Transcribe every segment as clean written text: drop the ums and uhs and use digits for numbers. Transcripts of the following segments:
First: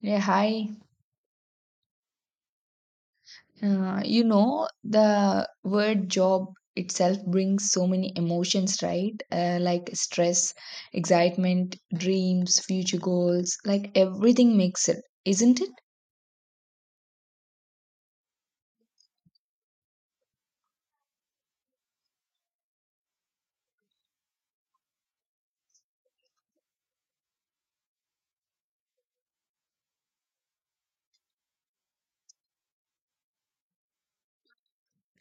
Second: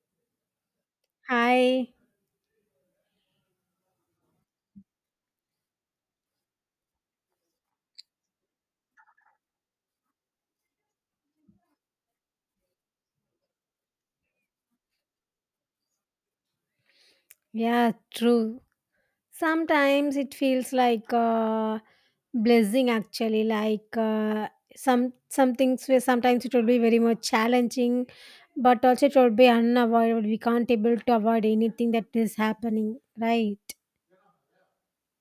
Yeah, hi. Hi. The word job itself brings so many emotions, right? Like stress, excitement, dreams, future goals, like everything makes it, isn't it? Yeah, true. Sometimes it feels like a blessing actually like some some things where sometimes it will be very much challenging but also it will be unavoidable, we can't able to avoid anything that is happening, right.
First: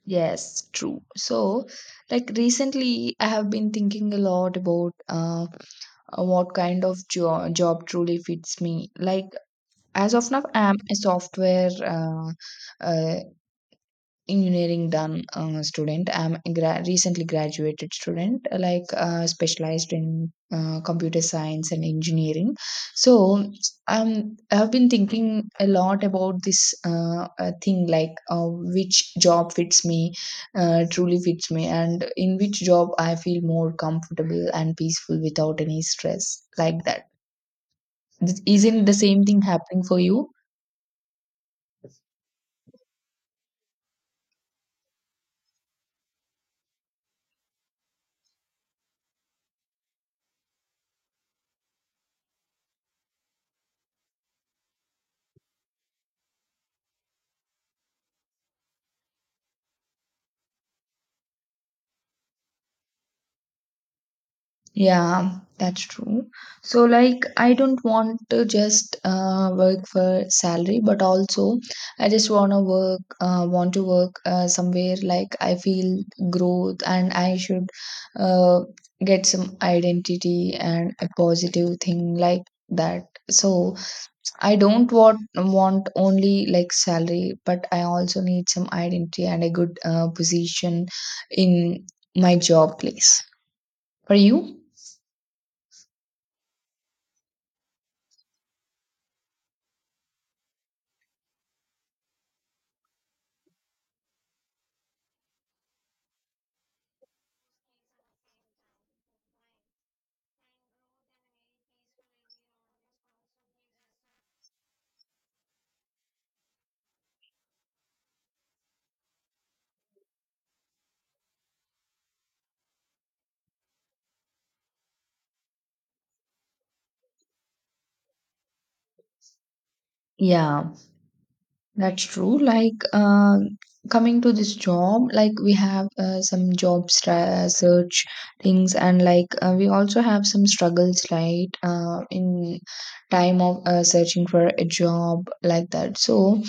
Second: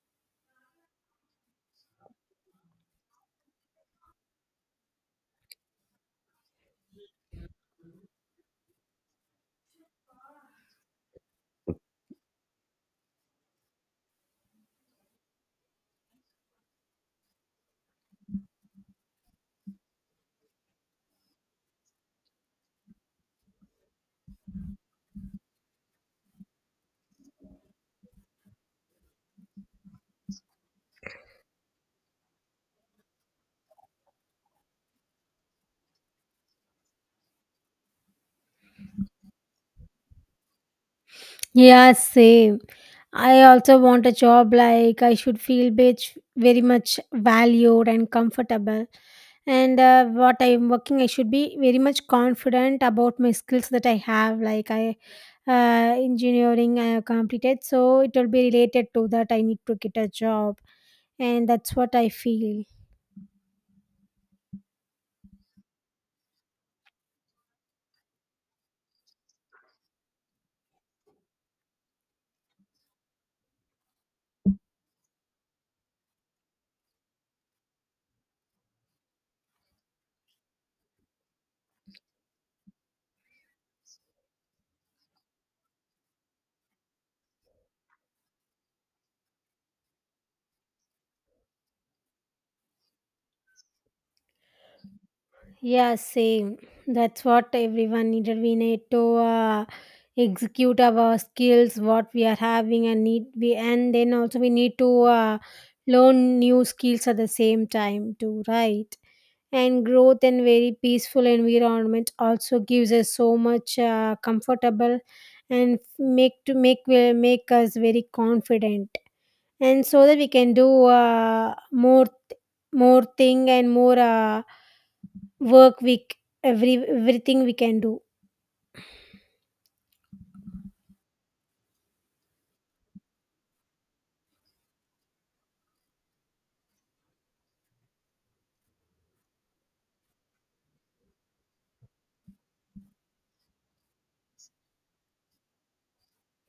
Yes, true. So, like recently, I have been thinking a lot about what kind of job truly fits me. Like, as of now, I'm a software uh, engineering done student. I'm a recently graduated student, specialized in computer science and engineering. So I've been thinking a lot about this thing, which job fits me, truly fits me, and in which job I feel more comfortable and peaceful without any stress like that. Isn't the same thing happening for you? Yeah, same. I also want a job like I should feel bitch very much valued and comfortable. And what I'm working, I should be very much confident about my skills that I have. Like I, engineering I have completed, so it will be related to that. I need to get a job, and that's what I feel. Yeah, that's true. So, like, I don't want to just work for salary, but also I just wanna work, want to work somewhere like I feel growth, and I should uh, get some identity and a positive thing like that. So, I don't want only like salary, but I also need some identity and a good position in my job place. For you? Yeah, same. That's what everyone needed. We need to execute our skills, what we are having, and need we, and then also we need to learn new skills at the same time too, right? And growth and very peaceful environment also gives us so much comfortable and make to make us very confident, and so that we can do more thing and more. Work week everything we can do Yeah. That's true. Like, coming to this job, like we have some job search things, and like we also have some struggles, right? In time of searching for a job, like that. So,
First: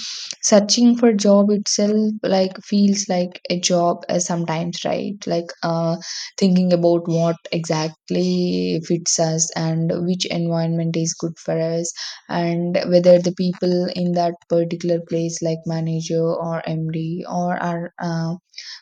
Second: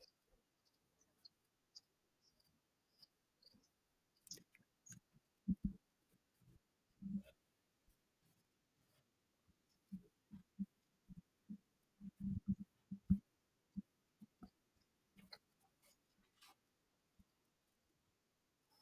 searching for job itself, like feels like a job sometimes, right? Thinking about what exactly fits us and which environment is good for us, and whether the people in that particular place like manager or md or our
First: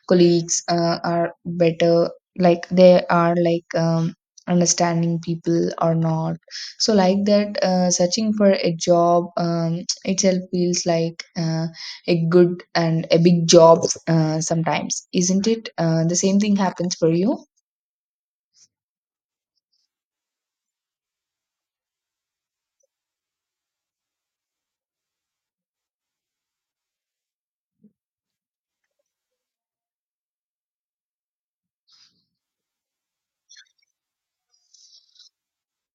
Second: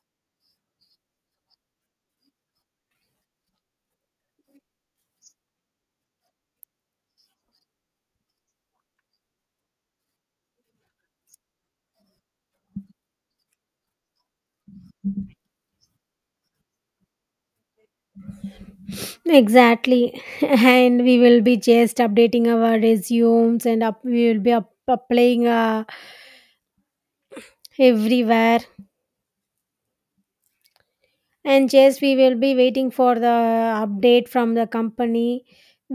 colleagues are better, like they are understanding people or not. So like that, searching for a job itself feels like a good and a big job sometimes, isn't it? Uh, the same thing happens for you? exactly. And we will be just updating our resumes and up we will be up, applying everywhere, and just we will be waiting for the update from the company.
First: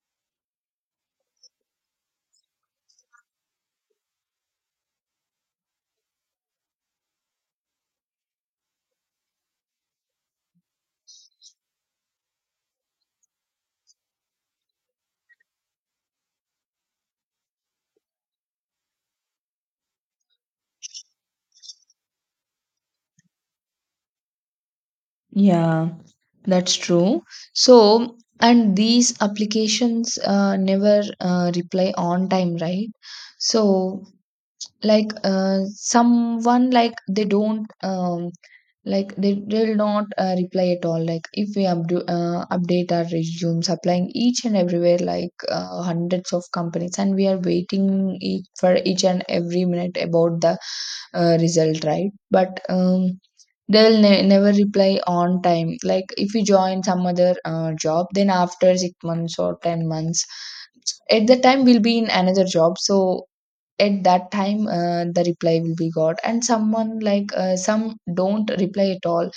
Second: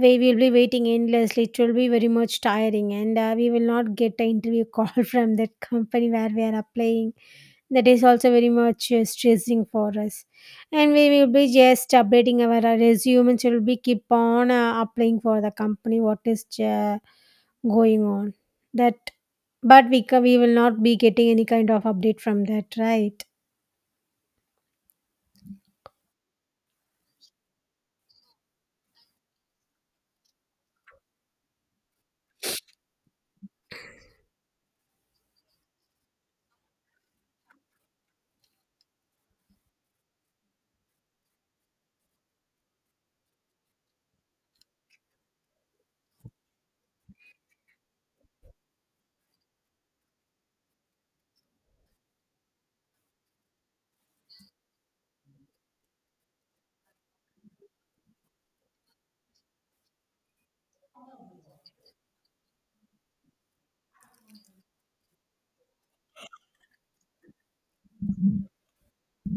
We will be waiting endlessly. It will be very much tiring and we will not get an interview call from that company where we are applying. That is also very much stressing for us. And we will be just updating our resume and will be keep on applying for the company what is uh, going on that, but we we will not be getting any kind of update from that, right? Yeah, that's true. So, and these applications never reply on time, right? So, someone, like they don't like they will not reply at all. Like if we updo update our resumes, applying each and everywhere, like hundreds of companies, and we are waiting for each and every minute about the result, right? But they'll never reply on time. Like if you join some other job, then after 6 months or 10 months, at that time we'll be in another job. So at that time, the reply will be got. And someone, like some don't reply at all.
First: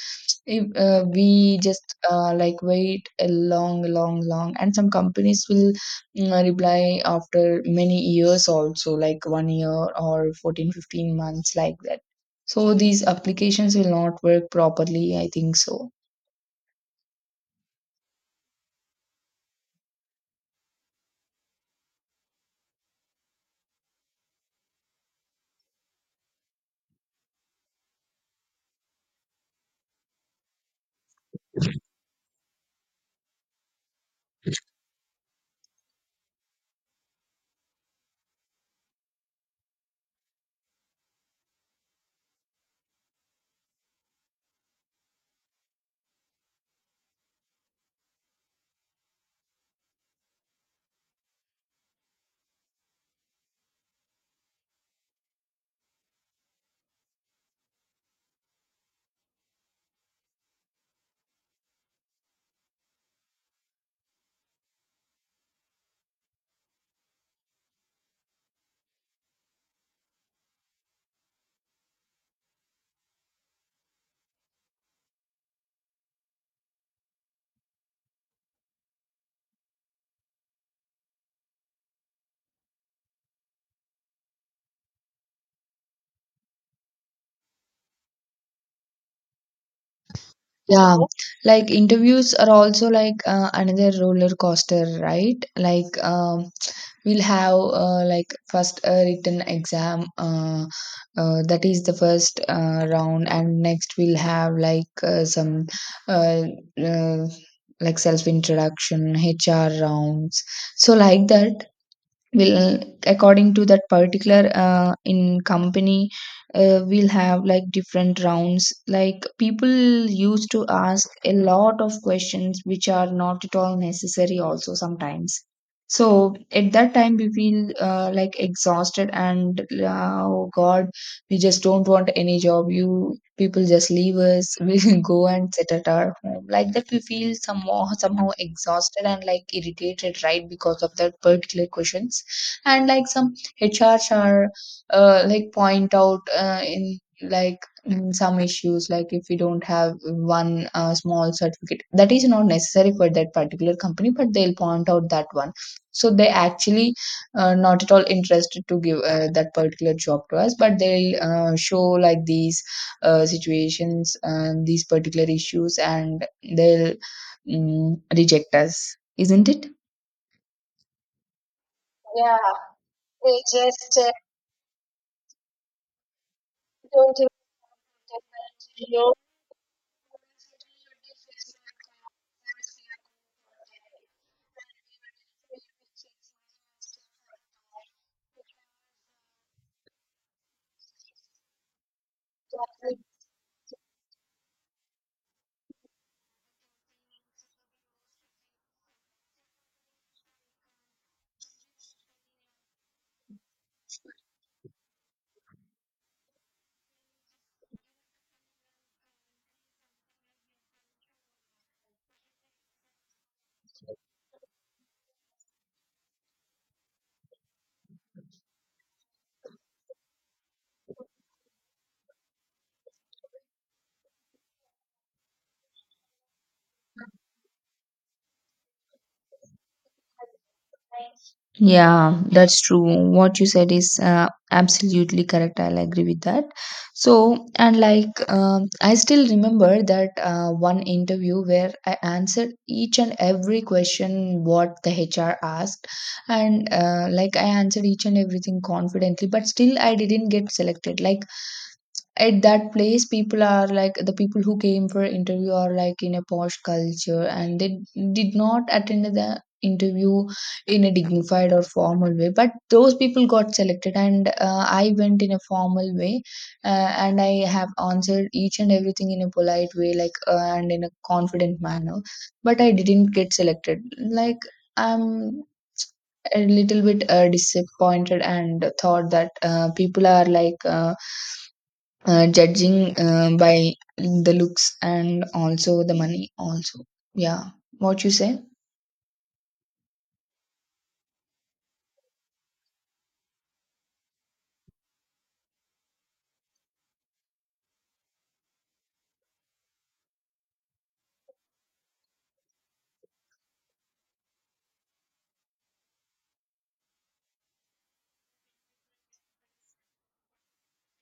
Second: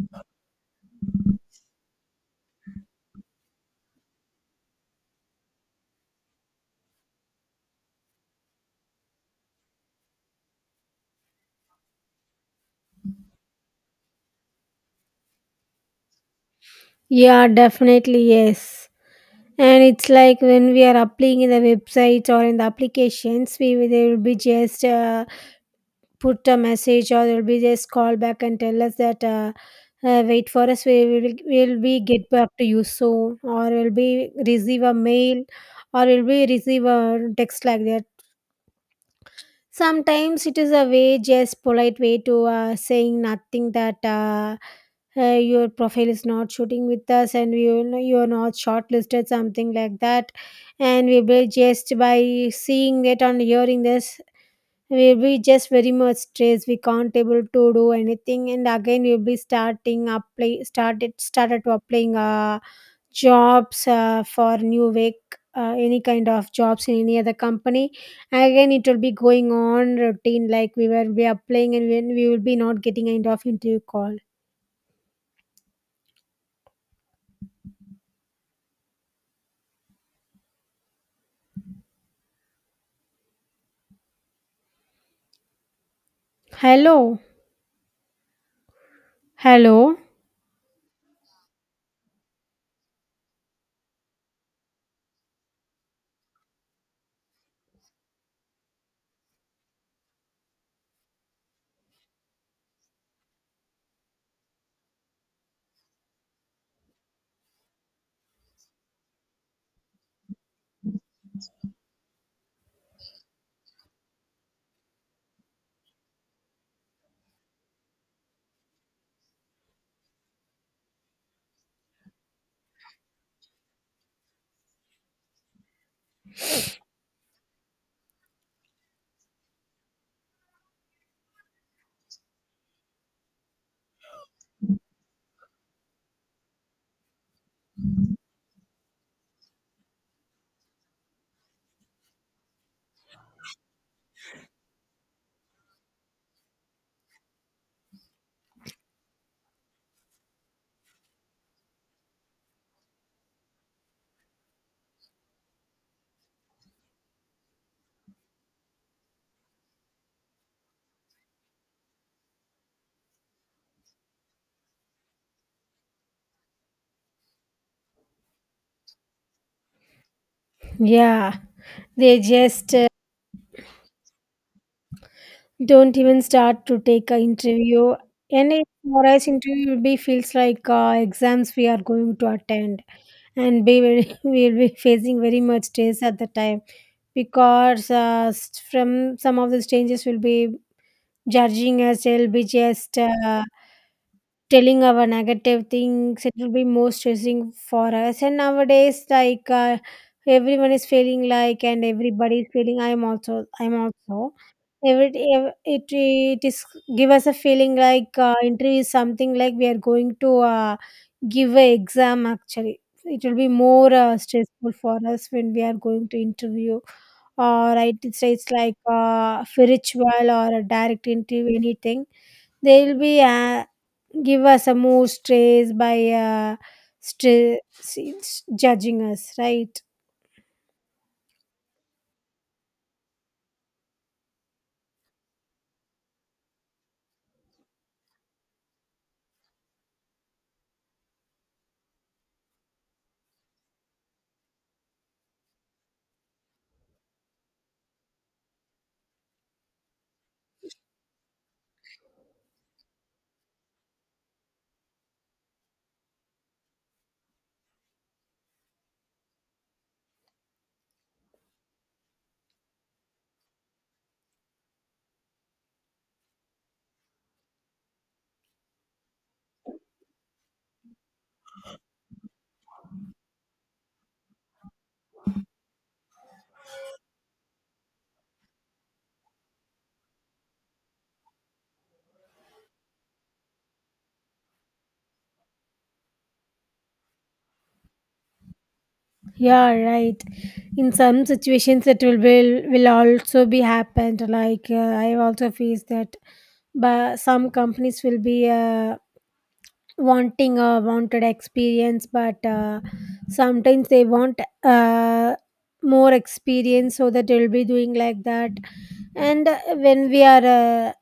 If we just like wait a long and some companies will, reply after many years also, like 1 year or 14, 15 months, like that. So these applications will not work properly, I think so. Yeah, definitely, yes. And it's like when we are applying in the websites or in the applications we will- they will be just put a message, or they'll be just call back and tell us that wait for us, we will be get back to you soon, or we'll be receive a mail or we'll be receive a text like that. Sometimes it is a way just polite way to saying nothing that your profile is not shooting with us and we will know you're not shortlisted something like that. And we will just by seeing that and hearing this we'll be just very much stressed. We can't able to do anything and again we'll be starting apply started to applying jobs for new week, any kind of jobs in any other company. Again it will be going on routine like we will be applying and when we will be not getting kind of interview call. Hello? Hello? Yeah, like interviews are also like another roller coaster, right? We'll have like first a written exam, that is the first round. And next we'll have like some uh, uh, like self introduction, hr rounds. So like that will, according to that particular in company, we'll have like different rounds. Like people used to ask a lot of questions which are not at all necessary also sometimes. So at that time we feel like exhausted and oh god, we just don't want any job, you people just leave us. We'll go and sit at our home, like that we feel somehow exhausted and like irritated, right? Because of that particular questions. And like some HRs are like point out in like in some issues. Like if we don't have one small certificate that is not necessary for that particular company, but they'll point out that one. So they actually not at all interested to give that particular job to us, but they'll show like these situations and these particular issues, and they'll reject us, isn't it? Yeah, they just So don't even start to take an interview. Any morais interview will be feels like exams we are going to attend, and be very, we'll be facing very much stress at the time because from some of the strangers will be judging us. They'll be just telling our negative things. It will be more stressing for us. And nowadays, like everyone is feeling like, and everybody is feeling. I'm also. I'm also every, it is give us a feeling like interview is something like we are going to give a exam. Actually, it will be more stressful for us when we are going to interview. Or right, it's like spiritual or a direct interview, anything. They will be give us a more stress by stress judging us, right? yeah, that's true. What you said is absolutely correct. I'll agree with that. So, and like, I still remember that one interview where I answered each and every question what the HR asked, and I answered each and everything confidently, but still I didn't get selected. Like, at that place people are like, the people who came for interview are like in a posh culture, and they did not attend the interview in a dignified or formal way, but those people got selected. And I went in a formal way, and I have answered each and everything in a polite way, and in a confident manner, but I didn't get selected. Like, I'm a little bit disappointed and thought that people are judging by the looks and also the money also. Yeah, what you say? Yeah, right. In some situations, it will also be happened. Like I have also faced that, but some companies will be wanting a wanted experience, but sometimes they want more experience, so that they will be doing like that. And when we are uh,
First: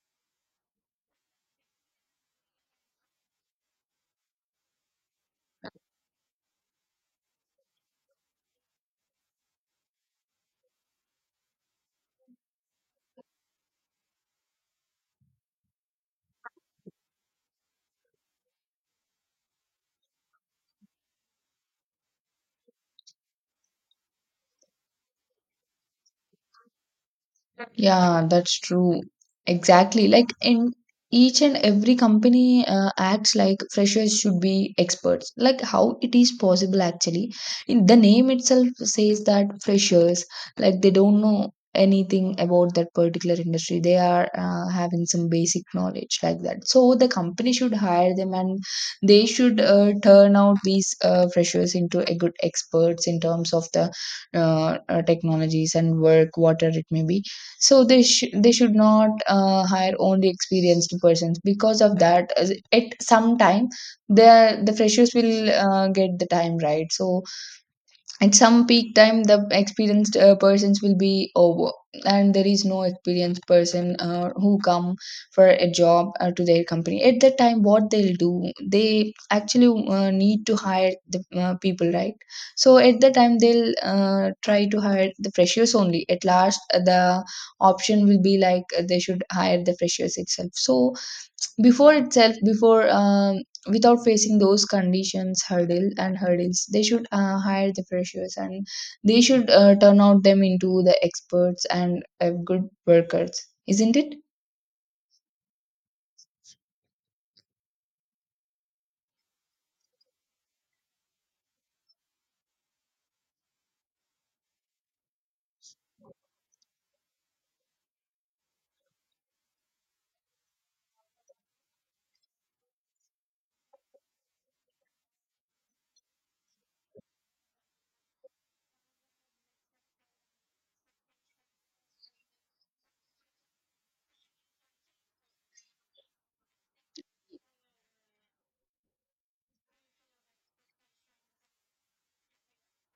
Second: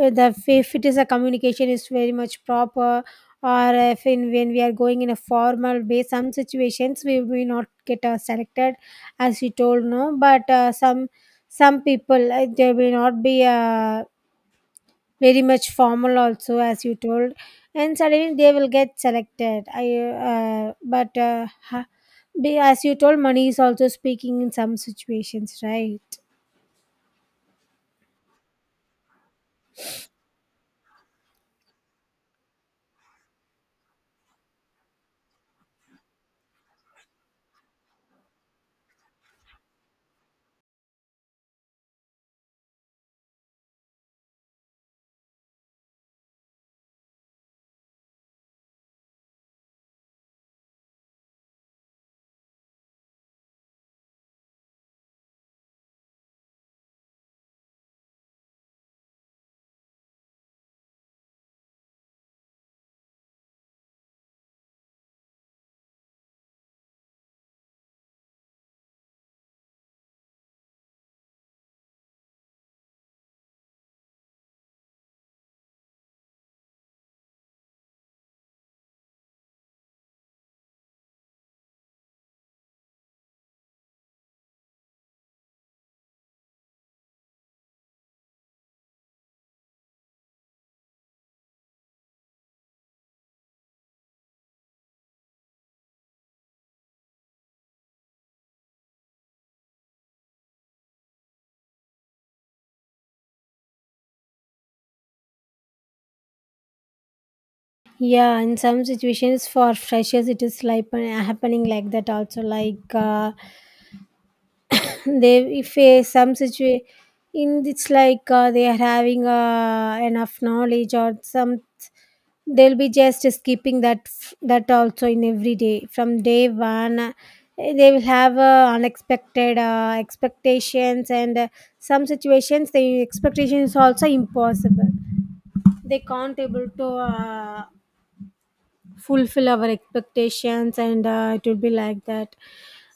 uh, the if it is a communication is very much proper, or if in when we are going in a formal way some situations we may not get selected as you told no, but some people they will not be very much formal also as you told, and suddenly they will get selected. I uh, but uh, ha- be as you told money is also speaking in some situations, right? Yeah, that's true. Exactly. Like in each and every company, acts like freshers should be experts. Like how it is possible actually? In the name itself says that freshers, like they don't know anything about that particular industry. They are having some basic knowledge like that. So the company should hire them, and they should turn out these freshers into a good experts in terms of the technologies and work, whatever it may be. So they they should not hire only experienced persons, because of that, at some time the freshers will get the time, right? So at some peak time the experienced persons will be over, and there is no experienced person who come for a job to their company. At that time, what they'll do? They actually need to hire the people, right? So at that time they'll try to hire the freshers only. At last the option will be like they should hire the freshers itself. So before without facing those conditions, hurdle and hurdles, they should hire the freshers, and they should turn out them into the experts and good workers, isn't it? Yeah, in some situations for freshers it is like happening like that also like they if some situation in it's like they are having enough knowledge or some, they'll be just skipping that that also in every day from day one they will have unexpected expectations, and some situations the expectation is also impossible. They can't able to fulfill our expectations and it will be like that.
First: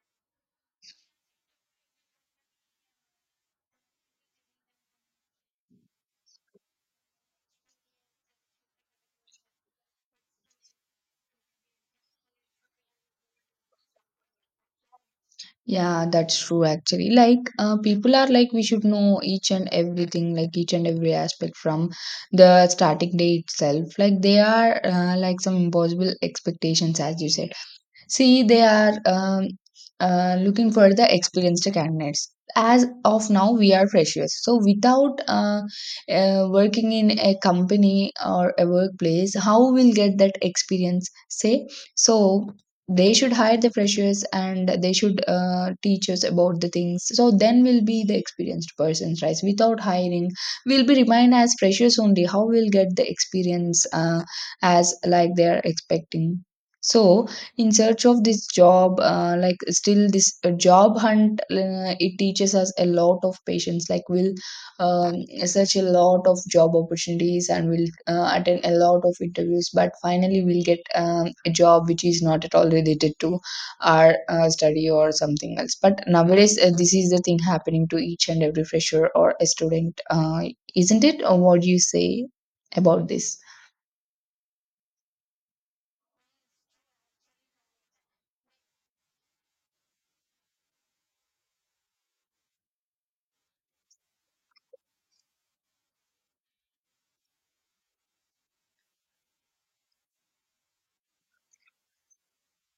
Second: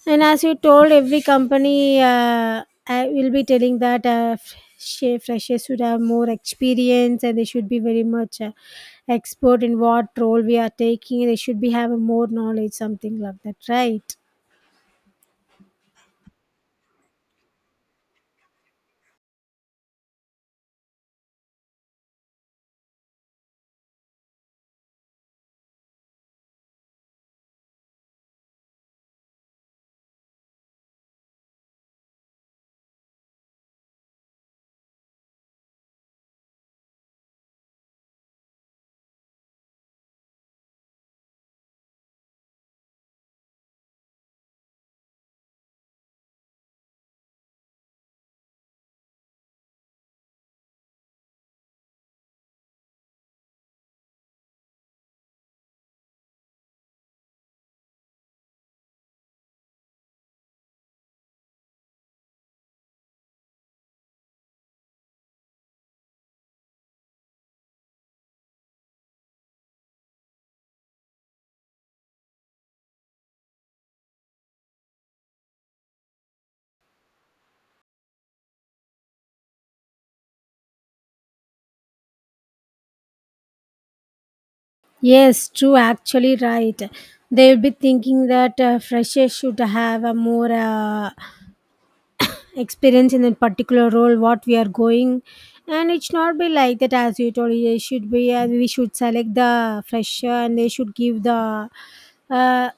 And as you told every company I will be telling that freshers should have more experience and they should be very much expert in what role we are taking, they should be have more knowledge something like that, right? Yeah, that's true actually. Like, people are like we should know each and everything, like each and every aspect from the starting day itself. Like they are some impossible expectations, as you said. See, they are looking for the experienced candidates. As of now, we are freshers. So, without working in a company or a workplace, how we'll get that experience? Say, so they should hire the freshers and they should teach us about the things. So, then we'll be the experienced persons, right? Without hiring, we'll be remain as freshers only. How we'll get the experience as like they are expecting? So, in search of this job, still this job hunt, it teaches us a lot of patience. Like we'll um, search a lot of job opportunities and we'll attend a lot of interviews, but finally we'll get a job which is not at all related to our study or something else. But nowadays this is the thing happening to each and every fresher or a student, isn't it? Or what do you say about this? Yes, true, actually, right. They will be thinking that freshers should have a more experience in that particular role what we are going. And it should not be like that, as you told, it should be we should select the fresher and they should give the uh,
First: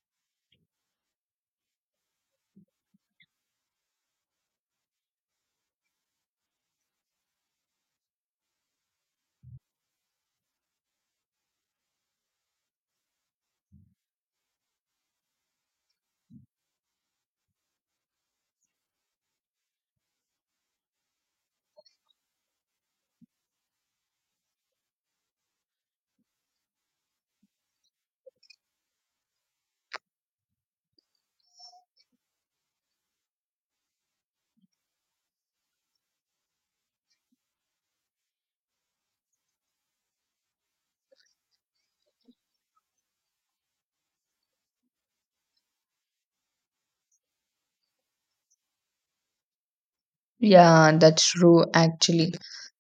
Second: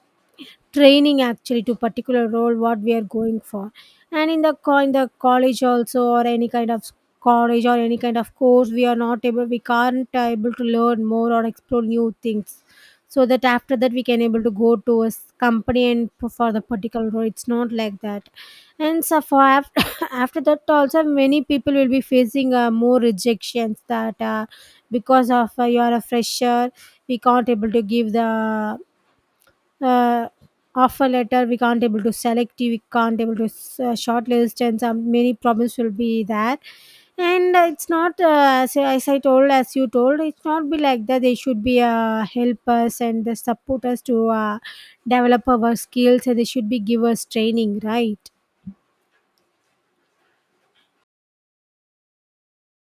training actually to particular role what we are going for. And in the in the college also, or any kind of college or any kind of course, we are not able, we can't able to learn more or explore new things, so that after that we can able to go to a company and for the particular role, it's not like that. And so for after, after that also many people will be facing more rejections that because of you are a fresher we can't able to give the uh, offer letter, we can't able to select you, we can't able to shortlist and some many problems will be there. And it's not as I told, as you told, it's not be like that. They should be help us and they support us to develop our skills and they should be give us training, right? Yeah, that's true actually.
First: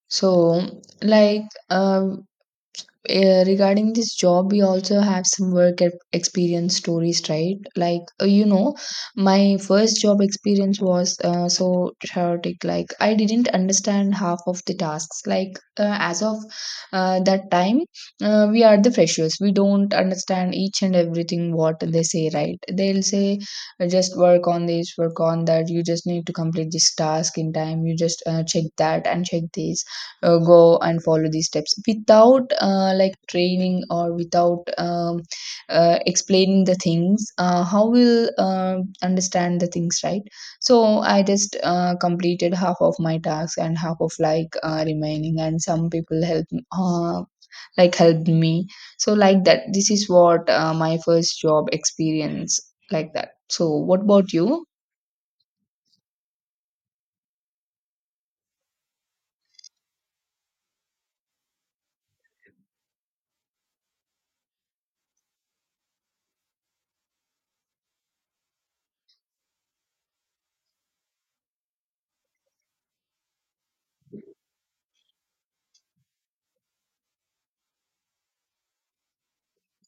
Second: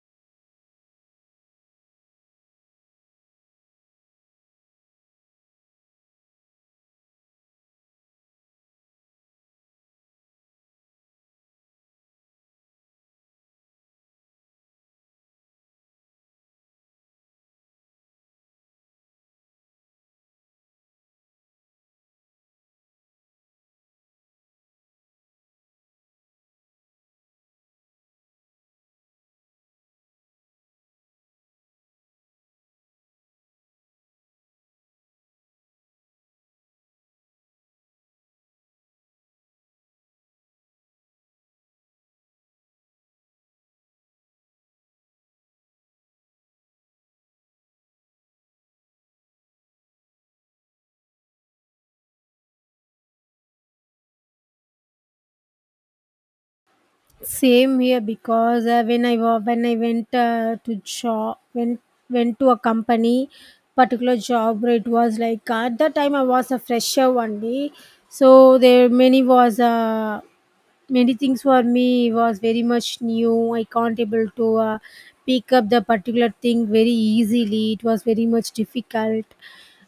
So, like, um, regarding this job, we also have some work experience stories, right? Like, my first job experience was so chaotic. Like, I didn't understand half of the tasks. Like, as of that time, we are the freshers. We don't understand each and everything what they say, right? They'll say, just work on this, work on that. You just need to complete this task in time. You just check that and check this, go and follow these steps without like training or without explaining the things. Uh, how will understand the things, right? So I just completed half of my tasks, and half of like remaining and some people uh, helped me. So like that, this is what my first job experience like that. So what about you? Same here because when I when I went to job went to a company particular job where it was like at that time I was a fresher only. So there many was many things for me was very much new. I can't able to pick up the particular thing very easily, it was very much difficult.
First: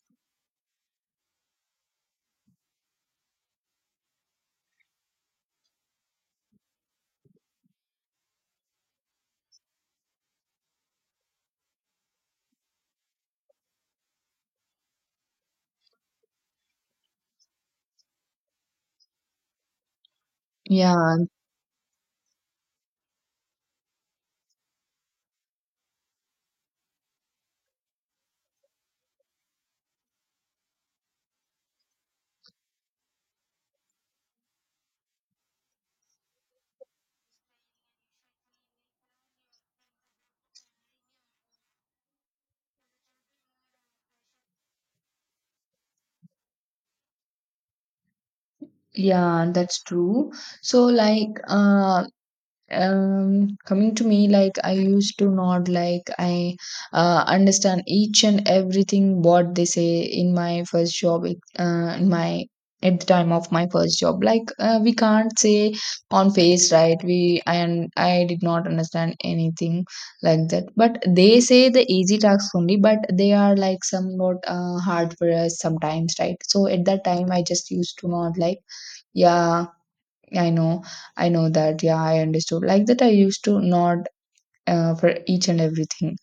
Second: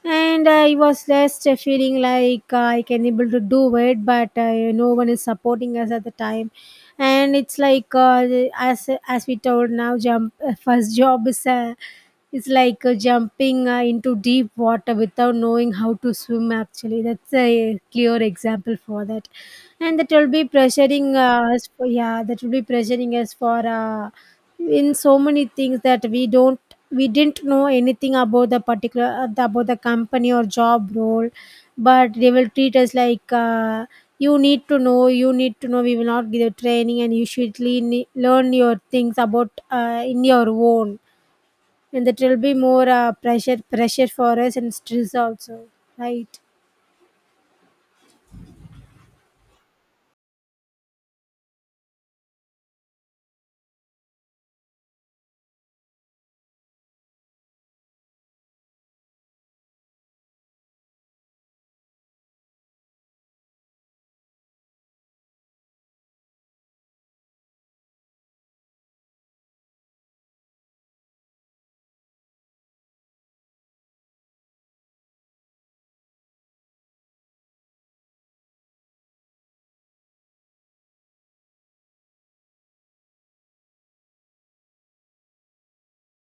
And I was just feeling like I can able to do it but no one is supporting us at the time. And it's like as we told now jump first job is like jumping into deep water without knowing how to swim, actually that's a clear example for that. And that will be pressuring Yeah, us for, yeah that will be pressuring us for in so many things that we don't we didn't know anything about the particular about the company or job role, but they will treat us like you need to know, you need to know. We will not give you training, and you should learn your things about in your own. And that will be more pressure for us and stress also, right? yeah, that's true. So like, coming to me, like I used to not like, I understand each and everything what they say in my first job, in my at the time of my first job. Like, we can't say on face, right? We, and I did not understand anything, like that. But they say the easy tasks only, but they are like somewhat hard for us sometimes, right? So at that time I just used to not like, yeah, I know, I know that. Yeah, I understood. Like that, I used to nod for each and everything.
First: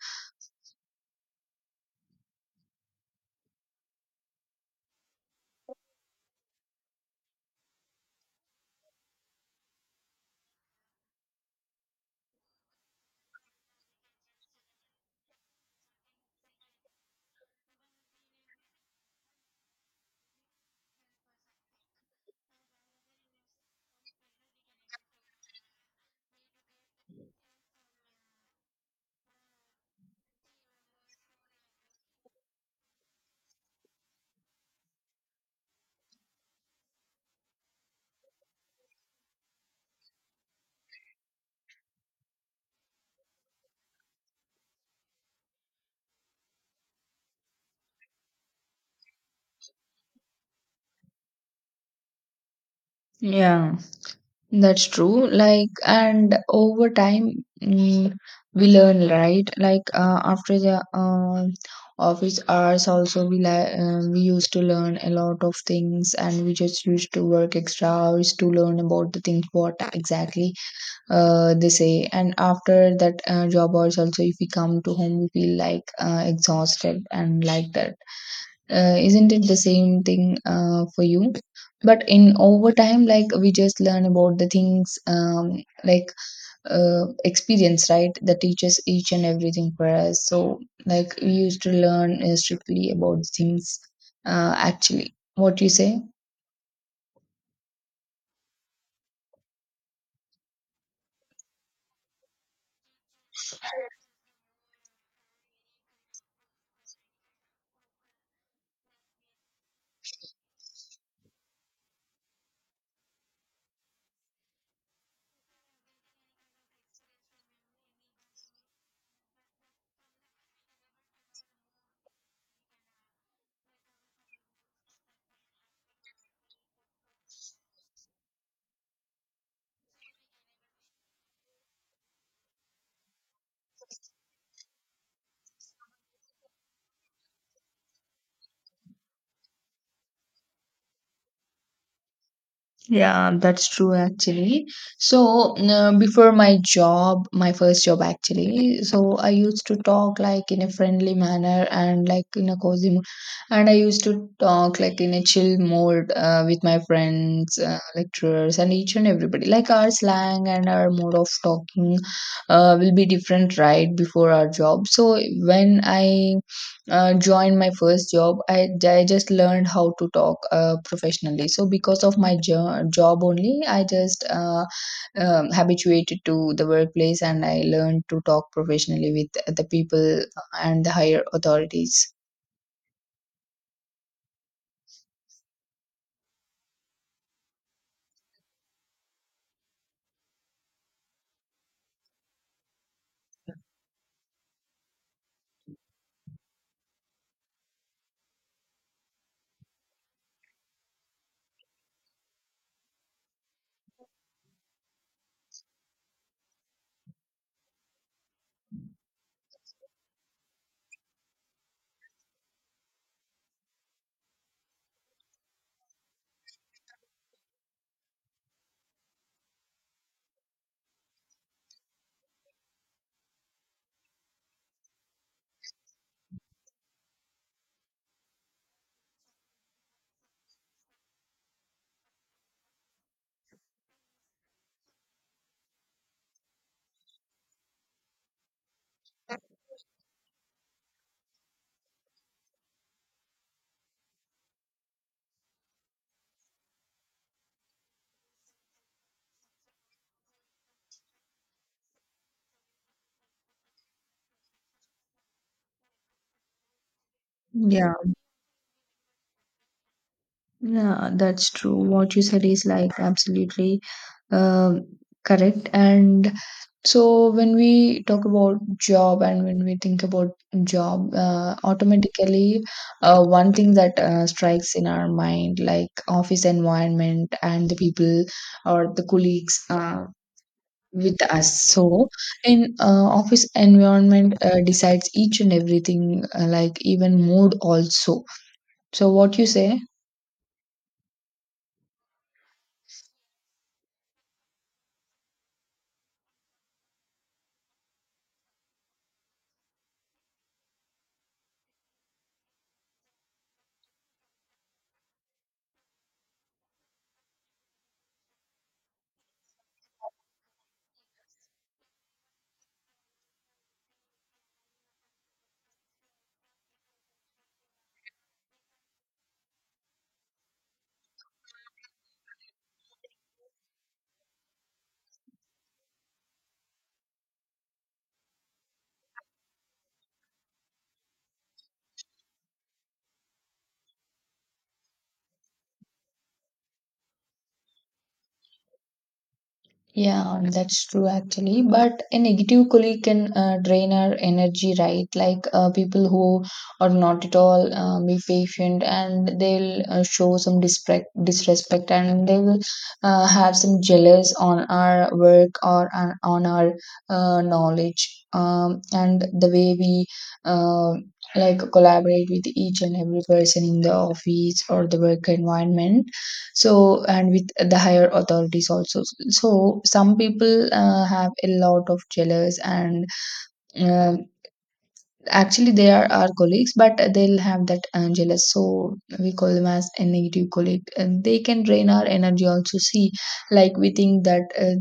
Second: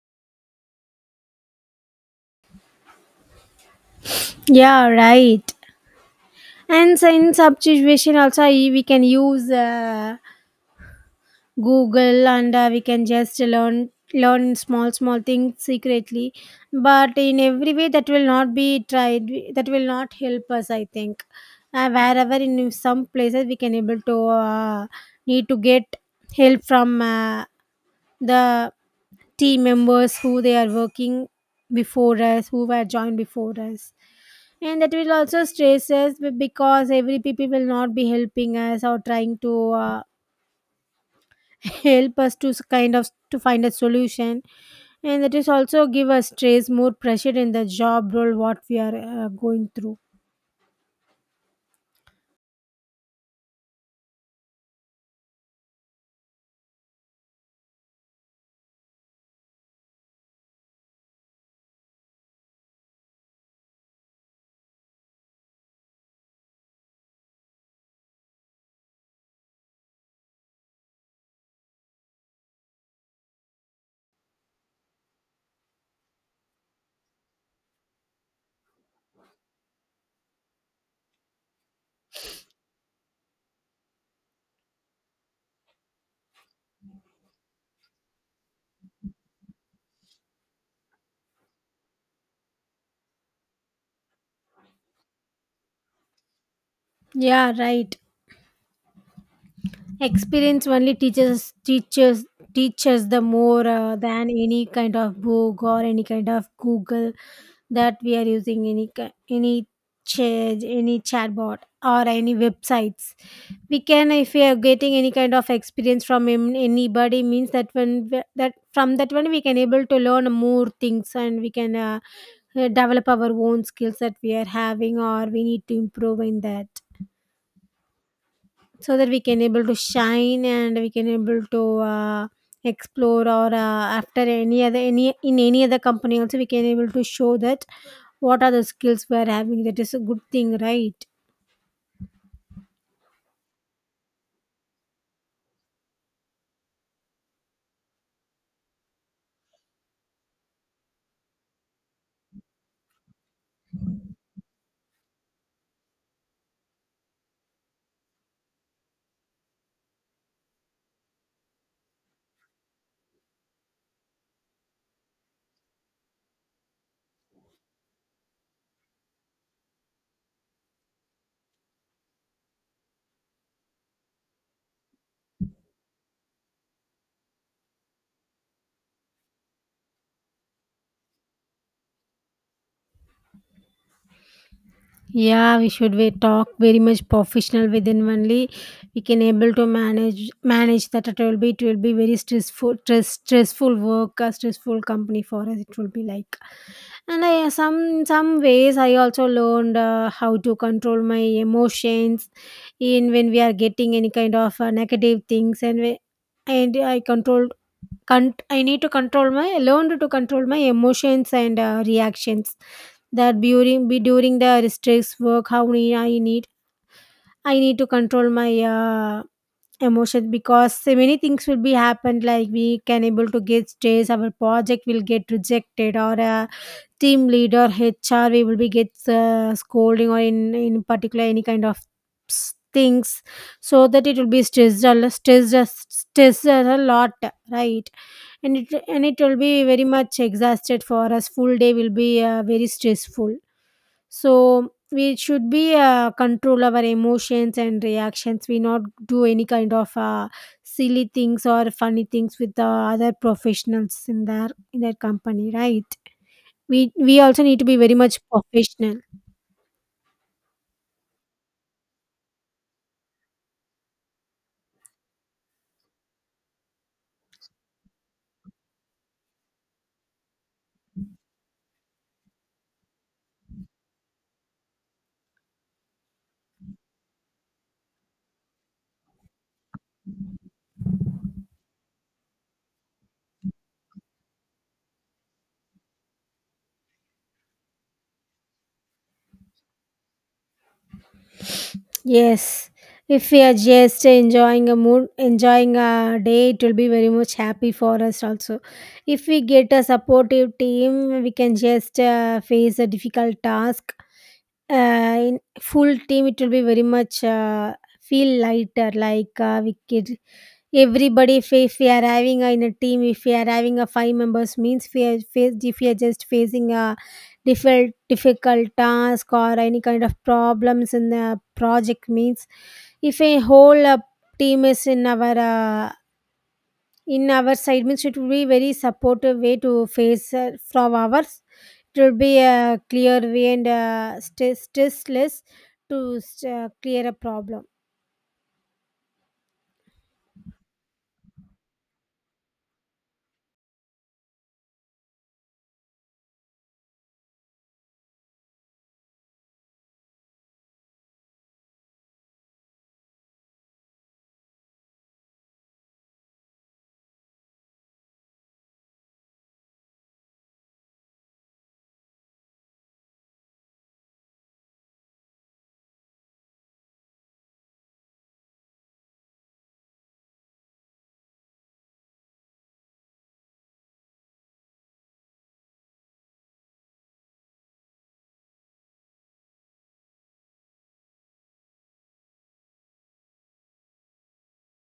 Yeah, right. And so in such situation also we can use Google and we can just learn learn small small things secretly, but in every way that will not be tried, that will not help us, I think. Wherever in some places we can able to need to get help from the team members who they are working before us, who were joined before us. And that will also stress us because every people will not be helping us or trying to help us to kind of to find a solution. And that is also give us stress more pressure in the job role what we are going through. Yeah. That's true. Like, and over time, mm, we learn, right? Like, after the office hours, also we used to learn a lot of things, and we just used to work extra hours to learn about the things what exactly they say. And after that job hours, also if we come to home, we feel like exhausted and like that, isn't it the same thing for you? But in over time like we just learn about the things, like experience, right? That teaches each and everything for us. So like we used to learn strictly about things, actually, what you say? Yeah, right. Experience only teaches the more than any kind of book or any kind of Google that we are using, any ki- any chat any chatbot or any websites. We can, if we are getting any kind of experience from anybody, means that from that one we can able to learn more things, and we can develop our own skills that we are having or we need to improve in that, so that we can able to shine and we can able to explore or after any other any in any other company also we can able to show that what are the skills we are having. That is a good thing, right? Yeah, that's true actually. So, before my job, my first job actually, so I used to talk like in a friendly manner and like in a cozy mood. And I used to talk like in a chill mode with my friends, lecturers, and each and everybody. Like our slang and our mode of talking will be different right before our job. So, when I joined my first job, I just learned how to talk professionally. So because of my job only, I just habituated to the workplace and I learned to talk professionally with the people and the higher authorities. Yeah, we talk very much professional. Within only we can able to manage that. It will be very stressful work, a stressful company for us. It will be like, and I, some ways I also learned how to control my emotions in when we are getting any kind of negative things. And we, and I control Cont I need to control my learned to control my emotions and reactions. That during be During the stress work, how many I need to control my emotions, because so many things will be happened. Like, we can able to get stress, our project will get rejected, or a team leader, HR, we will be get scolding, or in particular any kind of things, so that it will be stressed a lo- stressed a- stressed a lot, right? And it will be very much exhausted for us. Full day will be very stressful. So we should be control our emotions and reactions. We not do any kind of silly things or funny things with the other professionals in their company, right? we we also need to be Yeah, very much professional. yeah, that's true. What you said is like absolutely Um, correct. And so when we talk about job and when we think about job, automatically one thing that strikes in our mind, like office environment and the people or the colleagues with us. So in office environment decides each and everything, like even mood also. So what you say? Yes, if we are just enjoying a mood, enjoying a day, it will be very much happy for us also. If we get a supportive team, we can just face a difficult task. Uh, in full team, it will be very much feel lighter. Like we could everybody, if we are having a, in a team, if we are having a five members means, if we are faced if we are just facing a difficult task or any kind of problems in the project means, if a whole team is in our side means, it will be very supportive way to face from ours. It will be a clear way and stressless to clear a problem. Yeah, that's true actually. But a negative colleague can drain our energy, right? Like people who are not at all be patient, and they'll show some disrespect, and they will have some jealous on our work, or on our knowledge. And the way we uh, like collaborate with each and every person in the office or the work environment, so and with the higher authorities also. So some people have a lot of jealous, and uh, actually, they are our colleagues, but they'll have that jealous. So we call them as a negative colleague. And they can drain our energy also. See, like we think that,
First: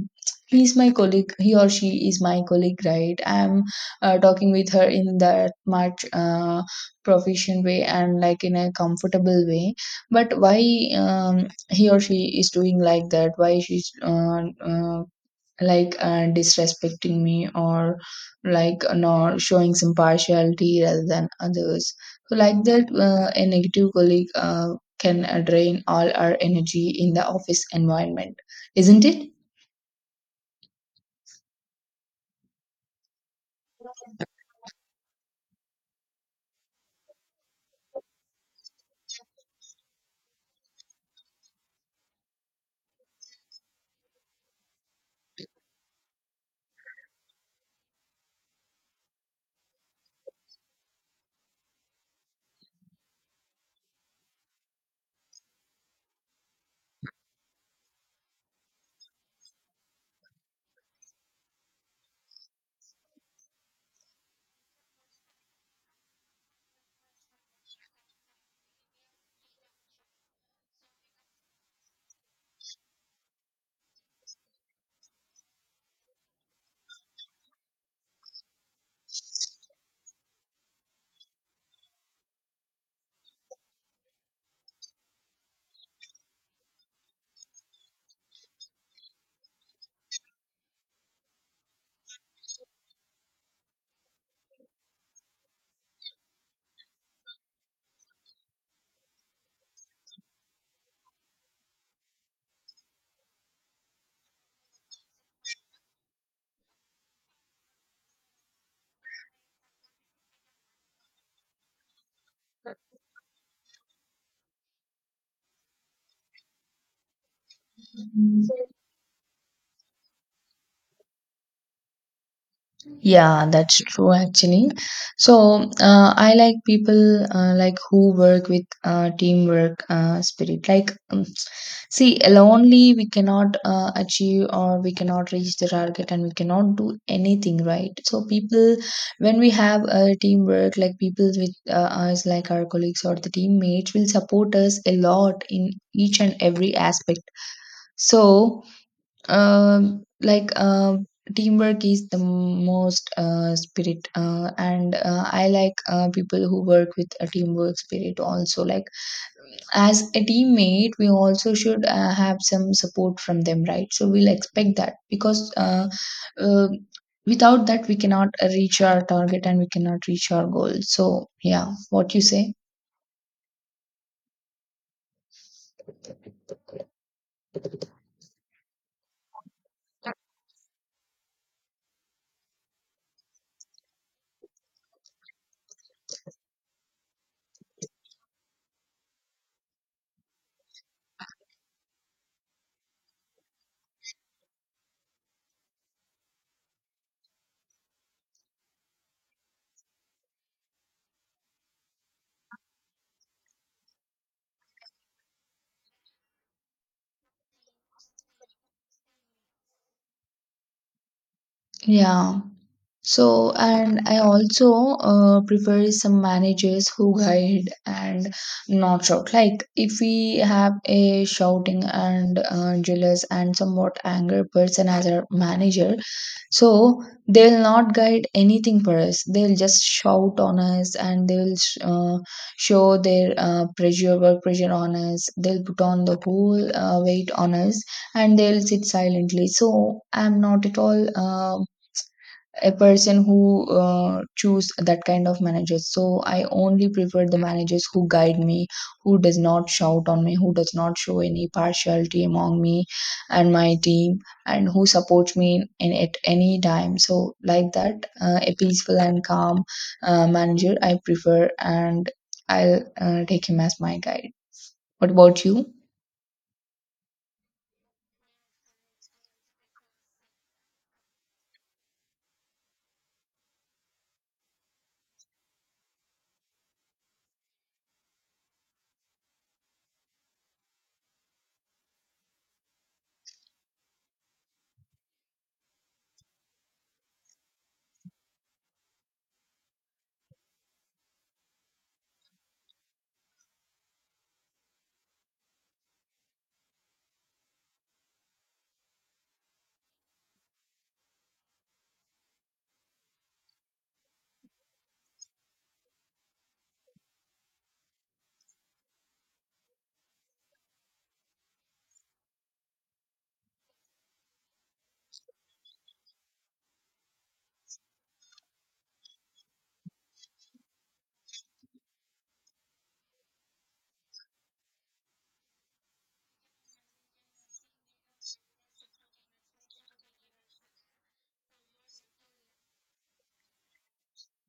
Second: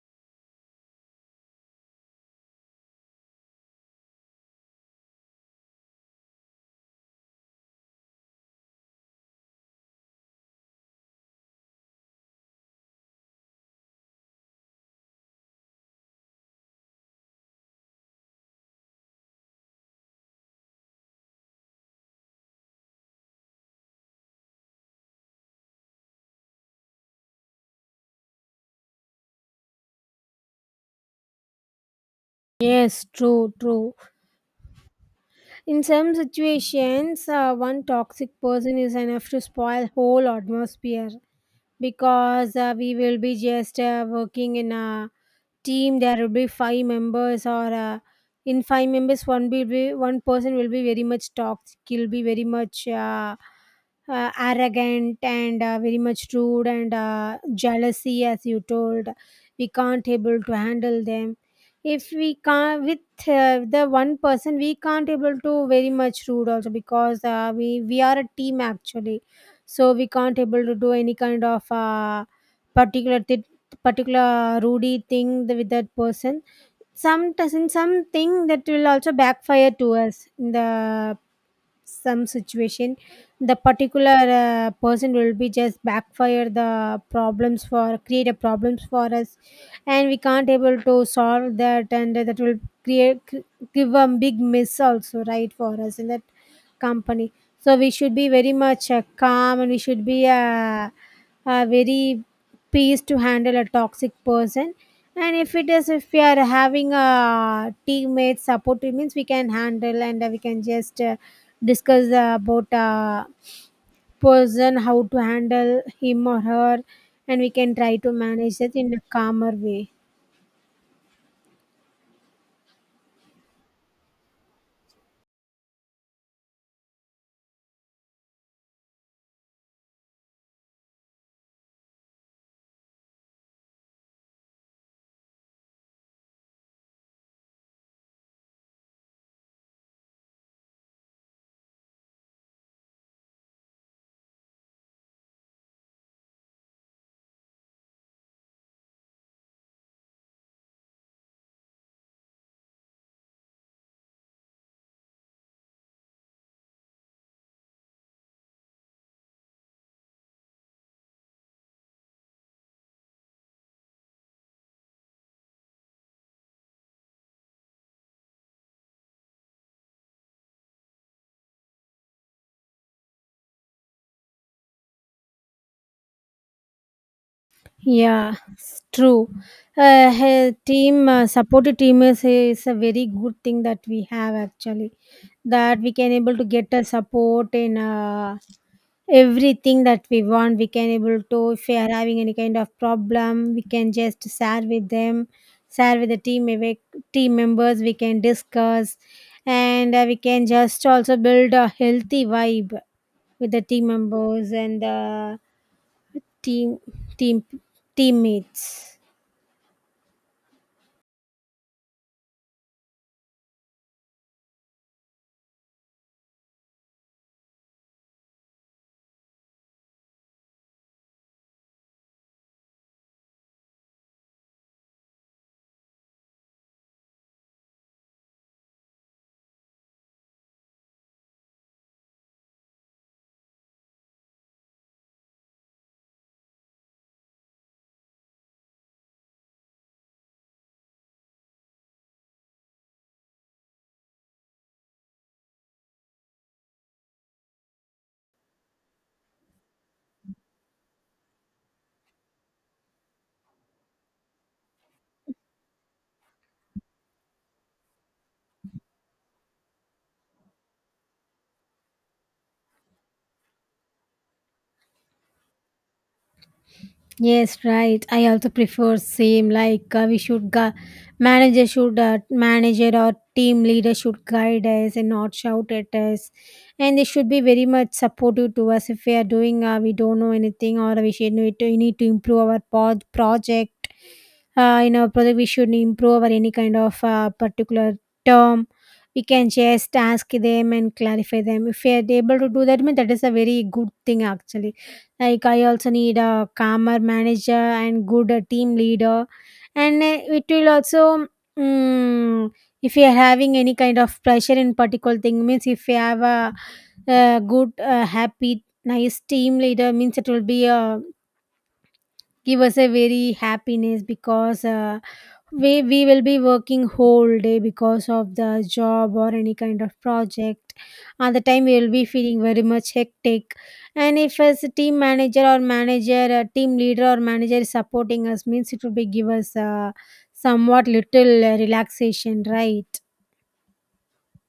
he's my colleague, he or she is my colleague, right? I'm talking with her in that much proficient way and like in a comfortable way. But why he or she is doing like that? Why she's like disrespecting me, or like not showing some partiality rather than others? So, like that, a negative colleague can drain all our energy in the office environment, isn't it? True. In some situations, one toxic person is enough to spoil whole atmosphere, because we will be just working in a team. There will be five members, or in five members, one person will be very much toxic. He'll be very much arrogant and very much rude, and jealousy, as you told. We can't able to handle them. If we can't with the one person, we can't able to very much rude also, because we are a team actually. So we can't able to do any kind of particular particular Rudy thing with that person. Sometimes in something that will also backfire to us in the some situation. The particular person will be just backfire the problems for create a problems for us, and we can't able to solve that, and that will create cr- give a big miss also, right, for us in that company. So we should be very much calm, and we should be very peace to handle a toxic person. And if it is, if we are having a teammate support, it means we can handle, and we can just discuss about person, how to handle him or her, and we can try to manage it in a calmer way. Yeah, that's true actually. So I like people like who work with teamwork spirit. Like, see, lonely we cannot achieve, or we cannot reach the target, and we cannot do anything, right? So people, when we have a teamwork, like people with us, like our colleagues or the teammates, will support us a lot in each and every aspect. So, um like uh, teamwork is the most spirit, and I like people who work with a teamwork spirit also. Like as a teammate we also should have some support from them, right? So we'll expect that, because uh, without that we cannot reach our target and we cannot reach our goal. So yeah, what you say? Yeah, it's true. He- team Supportive team is a very good thing that we have actually, that we can able to get a support in everything that we want. We can able to, if we are having any kind of problem, we can just share with them, share with the team ev- team members. We can discuss, and we can just also build a healthy vibe with the team members and the team team teammates. Yeah, so and I also prefer some managers who guide and not shout. Like if we have a shouting and jealous and somewhat angry person as our manager, so they'll not guide anything for us. They'll just shout on us, and they'll show their pressure, work pressure on us. They'll put on the whole weight on us, and they'll sit silently. So I'm not at all a person who choose that kind of managers. So I only prefer the managers who guide me, who does not shout on me, who does not show any partiality among me and my team, and who supports me in at any time. So like that, a peaceful and calm manager I prefer, and I'll take him as my guide. What about you? Yes, right. I also prefer same. Like manager should, manager or team leader should guide us and not shout at us, and they should be very much supportive to us. If we are doing we don't know anything, or we should need to, we need to improve our project. In our project, we should improve our any kind of particular term. We can just ask them and clarify them. If we are able to do that, mean that is a very good thing actually. Like, I also need a calmer manager and good team leader. And it will also, mm, if you are having any kind of pressure in particular thing means, if you have a, good happy nice team leader means, it will be give us a very happiness. Because we will be working whole day because of the job or any kind of project. At the time we will be feeling very much hectic. And if as a team manager, or manager, a team leader or manager is supporting us means, it will be give us somewhat little relaxation, right?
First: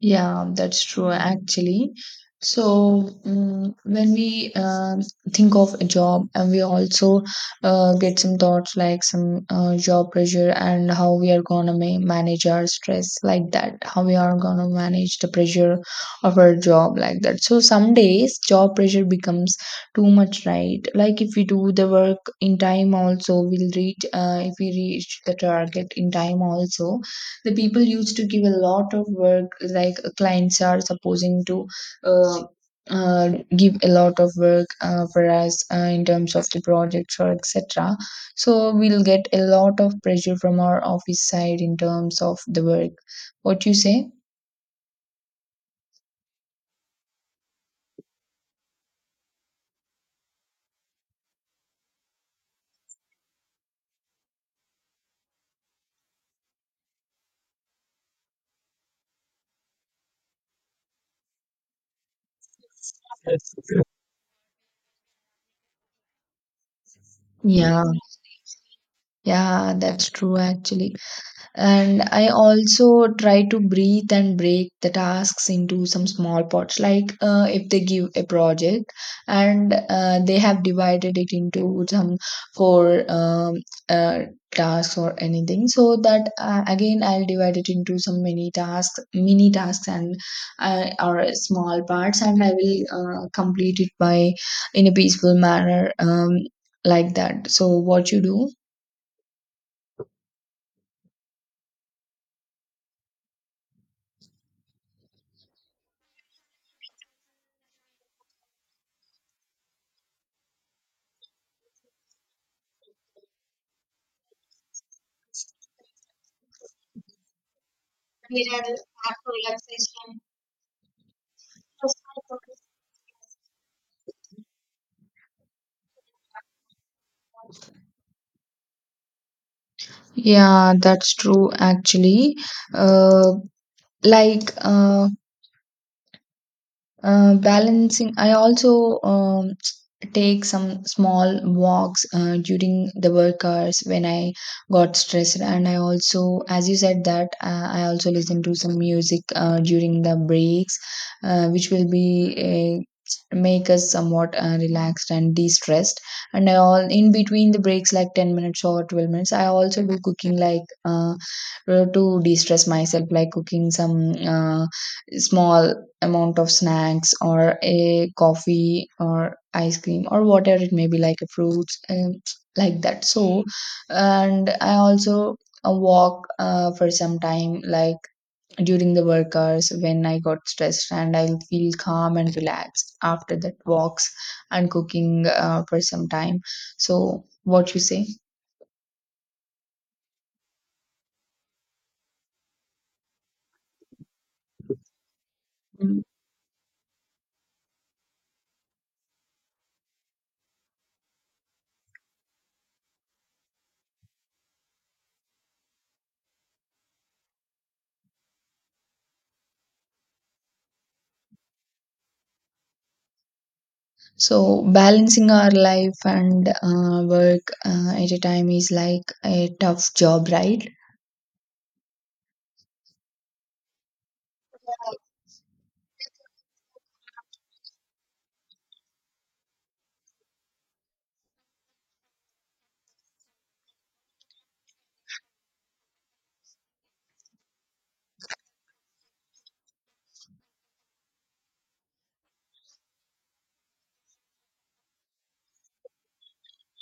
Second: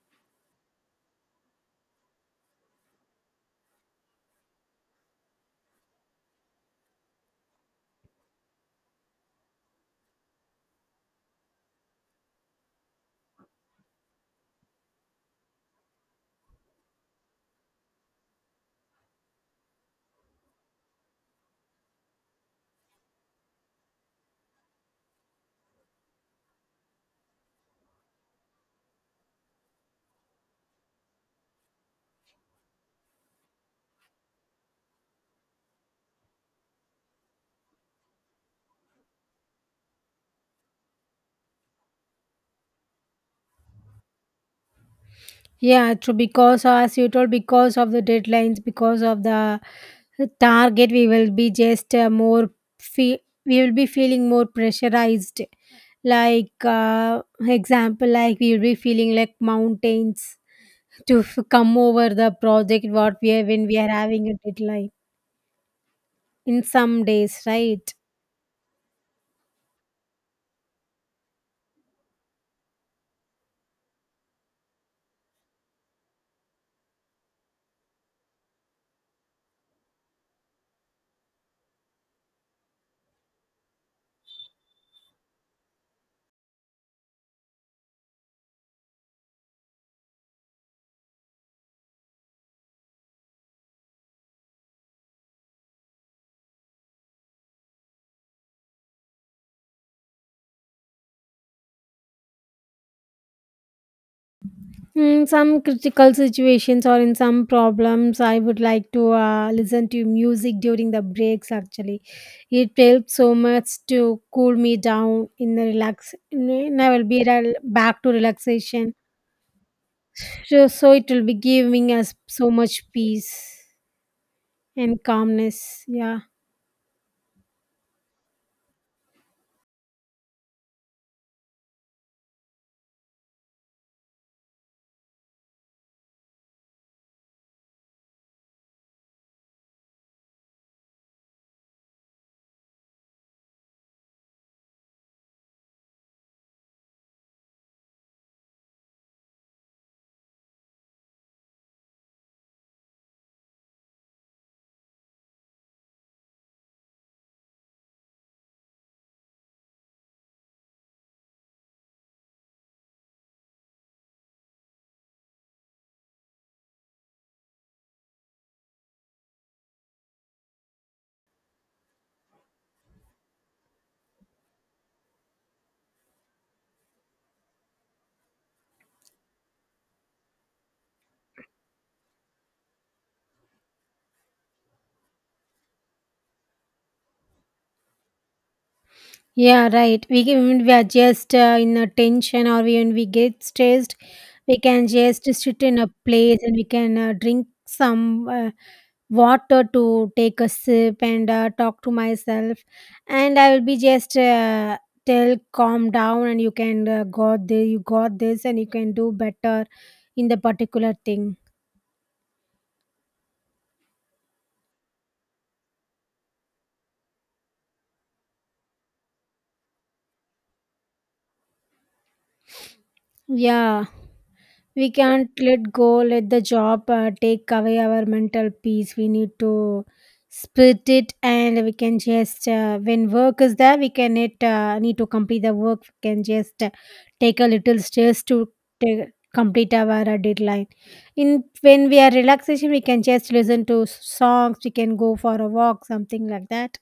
Yeah, that's true actually. So, when we think of a job, and we also get some thoughts like some job pressure, and how we are gonna manage our stress, like that, how we are gonna manage the pressure of our job, like that. So, some days job pressure becomes too much, right? Like, if we do the work in time, also, we'll reach, if we reach the target in time, also the people used to give a lot of work. Like clients are supposing to uh, uh, give a lot of work for us in terms of the projects or etc. So we'll get a lot of pressure from our office side in terms of the work. What you say? Yeah, true. Because as you told, because of the deadlines, because of the target, we will be just we will be feeling more pressurized. Like example, like we will be feeling like mountains to come over the project what we have, when we are having a deadline in some days, Yeah. right? Yeah, that's true actually. And I also try to breathe and break the tasks into some small parts. Like if they give a project, and they have divided it into some four, uh, tasks or anything, so that again I'll divide it into some mini tasks, and or small parts, and I will complete it by in a peaceful manner, like that. So what you do? Some critical situations or in some problems, I would like to listen to music during the breaks. Actually, it helps so much to cool me down in the relax. And I will be back to relaxation. So, so it will be giving us so much peace and calmness. Yeah, Yeah, that's true actually. Uh, like, balancing, I also take some small walks during the work hours when I got stressed. And I also, as you said, that I also listen to some music during the breaks, which will be make us somewhat relaxed and de-stressed. And I all in between the breaks like 10 minutes or 12 minutes I also do cooking like, to de-stress myself. Like cooking some small amount of snacks, or a coffee or ice cream or whatever it may be, like a fruits and like that. So and I also walk for some time, like during the work hours when I got stressed, and I feel calm and relaxed after that walks and cooking for some time. So what you say? yeah, right. We can, when we are just in a tension or when we get stressed, we can just sit in a Mm. place and we can drink some water, to take a sip and talk to myself. And I will be just tell calm down, and you can got this, you got this, and you can do better in the particular thing. So balancing our life and work at a time is like a tough job, right? Yeah. We can't let go, let the job take away our mental peace. We need to split it, and we can just, when work is there, we need to complete the work. We can just take a little stress to take, complete our deadline. In When we are relaxation, we can just listen to songs, we can go for a walk, something like that.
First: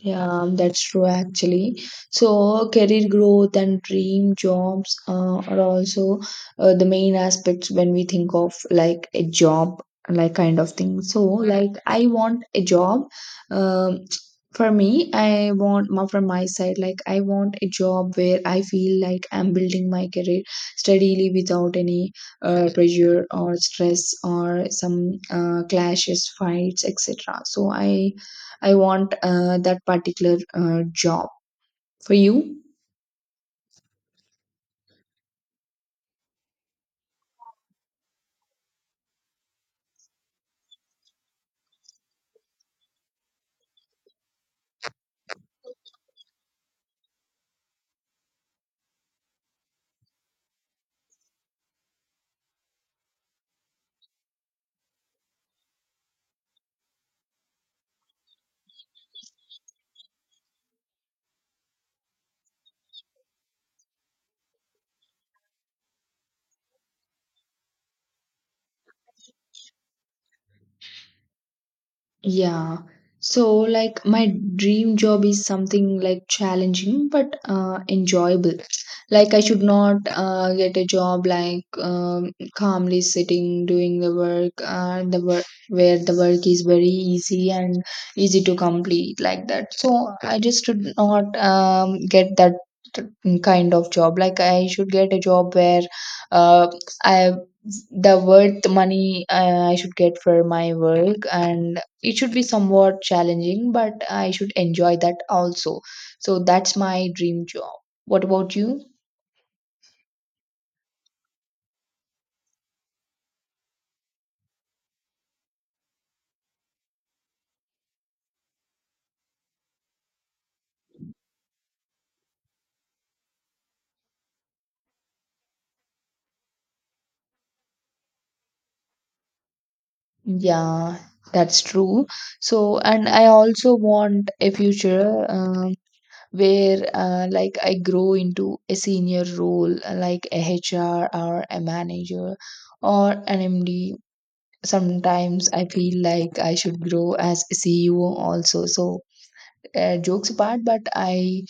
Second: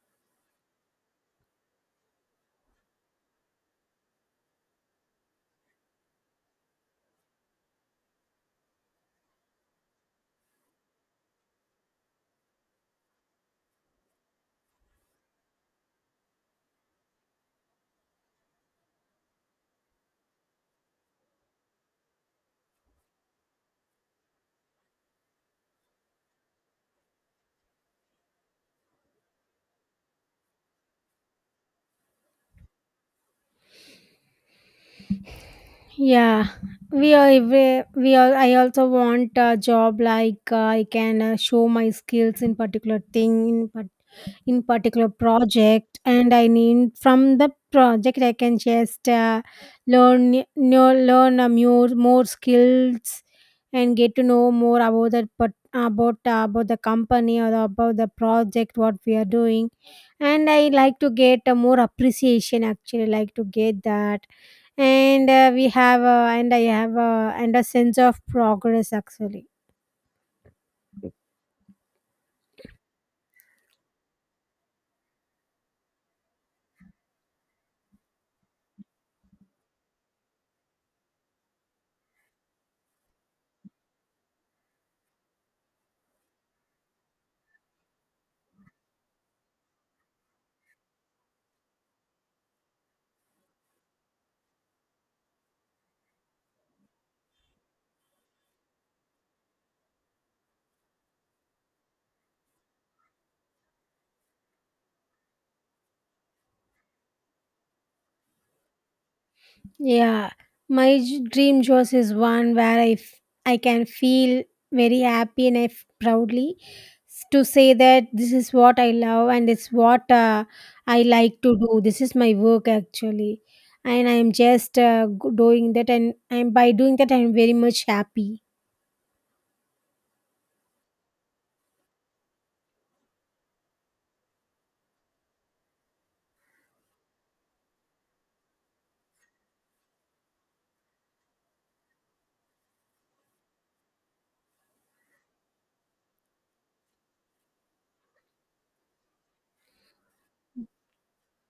Yeah, that's true actually. So, career growth and dream jobs are also the main aspects when we think of like a job, like kind of thing. So, like, I want a job. Um, for me, I want more from my side. Like, I want a job where I feel like I'm building my career steadily without any pressure or stress or some clashes, fights, etc. So, I want that particular job. For you? Yeah, we are. We are. I also want a job like I can show my skills in particular thing, in particular project, and I need from the project I can just learn know, learn a more skills and get to know more about that, but about the company or about the project what we are doing. And I like to get a more appreciation actually, like to get that. And we have and I have and a sense of progress actually. Yeah. So, like, my dream job is something like challenging but enjoyable. Like, I should not get a job like, calmly sitting doing the work, and the work where the work is very easy and easy to complete, like that. So, I just should not get that kind of job. Like, I should get a job where uh, I the worth money I should get for my work, and it should be somewhat challenging, but I should enjoy that also. So that's my dream job. What about you? Yeah, my dream job is one where I can feel very happy, and I proudly to say that this is what I love, and it's what I like to do. This is my work actually, and I'm just doing that, and I'm by doing that I'm very much happy. Yeah, that's true. So, and I also want a future, where like I grow into a senior role, like a HR or a manager, or an MD. Sometimes I feel like I should grow as a CEO also. So, jokes apart, but I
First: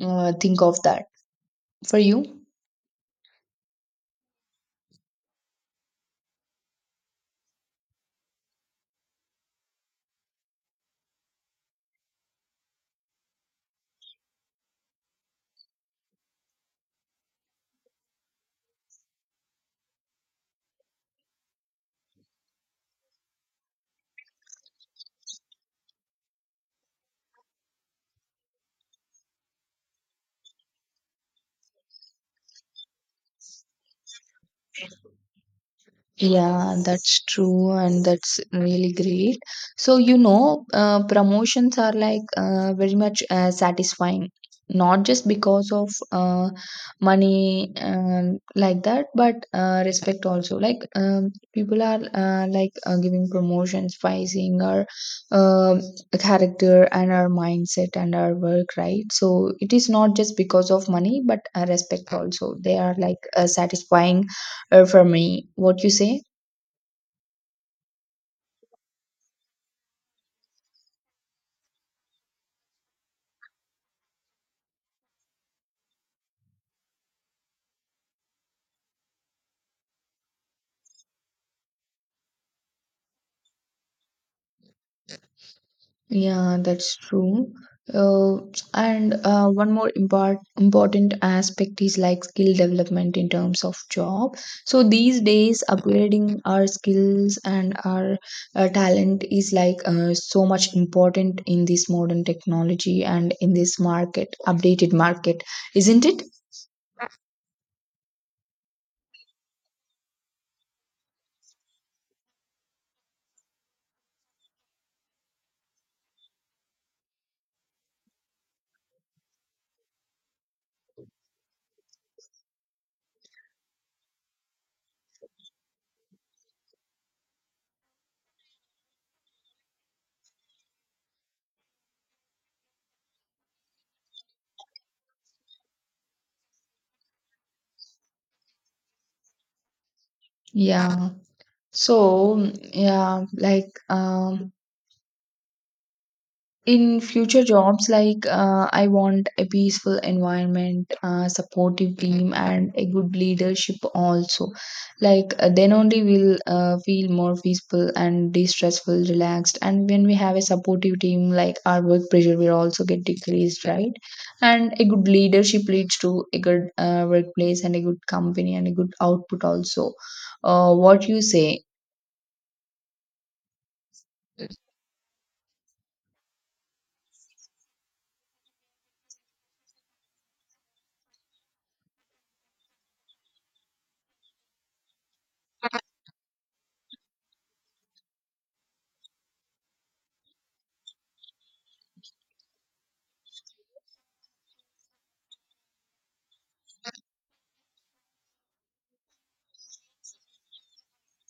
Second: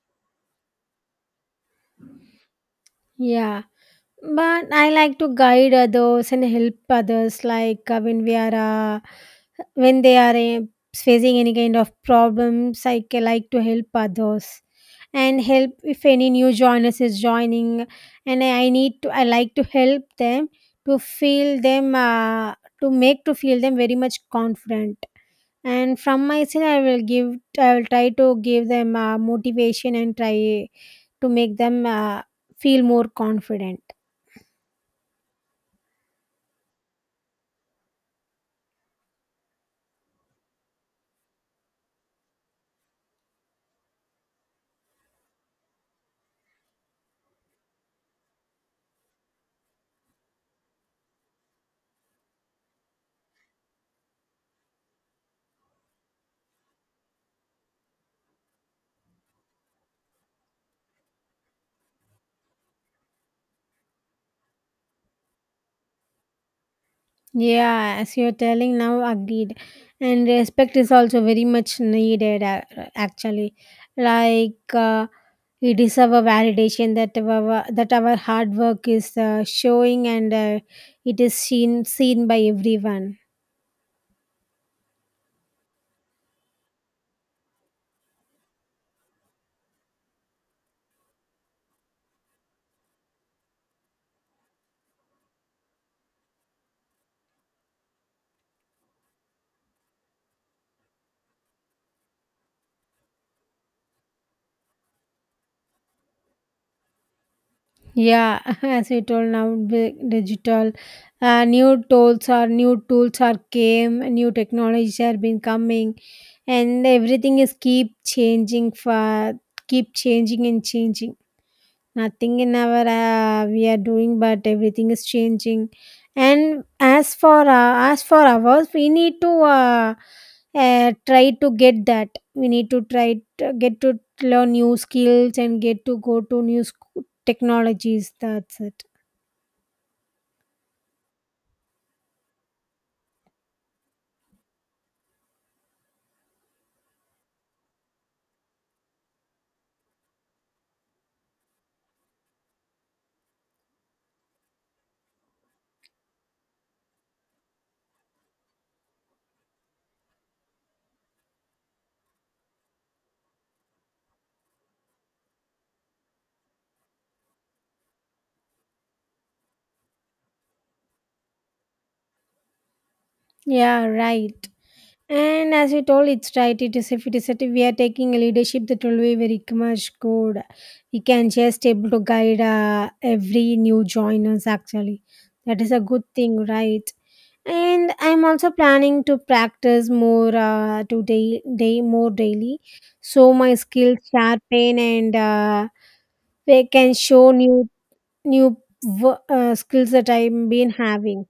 think of that. For you? Yeah. But I like to guide others and help others. Like when they are facing any kind of problems, like to help others, and help if any new joiners is joining. And I need to, I like to help them to feel them, to feel them very much confident. And from my side, I will try to give them motivation, and try to make them feel more confident. Yeah, that's true, and that's really great. So, you know, promotions are like very much satisfying, not just because of money, like that, but respect also. Like, people are like giving promotions by seeing our um character and our mindset and our work, right? So, it is not just because of money, but respect also. They are like satisfying for me. What you say? Yeah, as you're telling now, agreed. And respect is also very much needed, actually. Like, we deserve a validation that our hard work is showing, and it is seen by everyone. Yeah, that's true. Uh, and one more important aspect is like skill development in terms of job. So these days, upgrading our skills and our talent is like so much important in this modern technology and in this market, updated market, isn't it? Yeah, as you told now, the digital new tools are, came, new technologies are been coming, and everything is keep changing, and changing. Nothing in our we are doing, but everything is changing. And as for ours, we need to uh, try to get that we need to try to get to learn new skills and get to go to new technologies. That's it. Yeah. So, yeah, like, in future jobs like I want a peaceful environment, supportive team, and a good leadership also. Like then only we'll feel more peaceful and de-stressful, relaxed. And when we have a supportive team, like our work pressure will also get decreased, right? And a good leadership leads to a good workplace and a good company and a good output also. What you say? Yeah, right. And as you told, it's right. It is, if it is that we are taking a leadership, that will be very much good. We can just able to guide every new joiners. Actually, that is a good thing, right? And I'm also planning to practice more today, day more daily, so my skills sharpen, and they can show new skills that I've been having.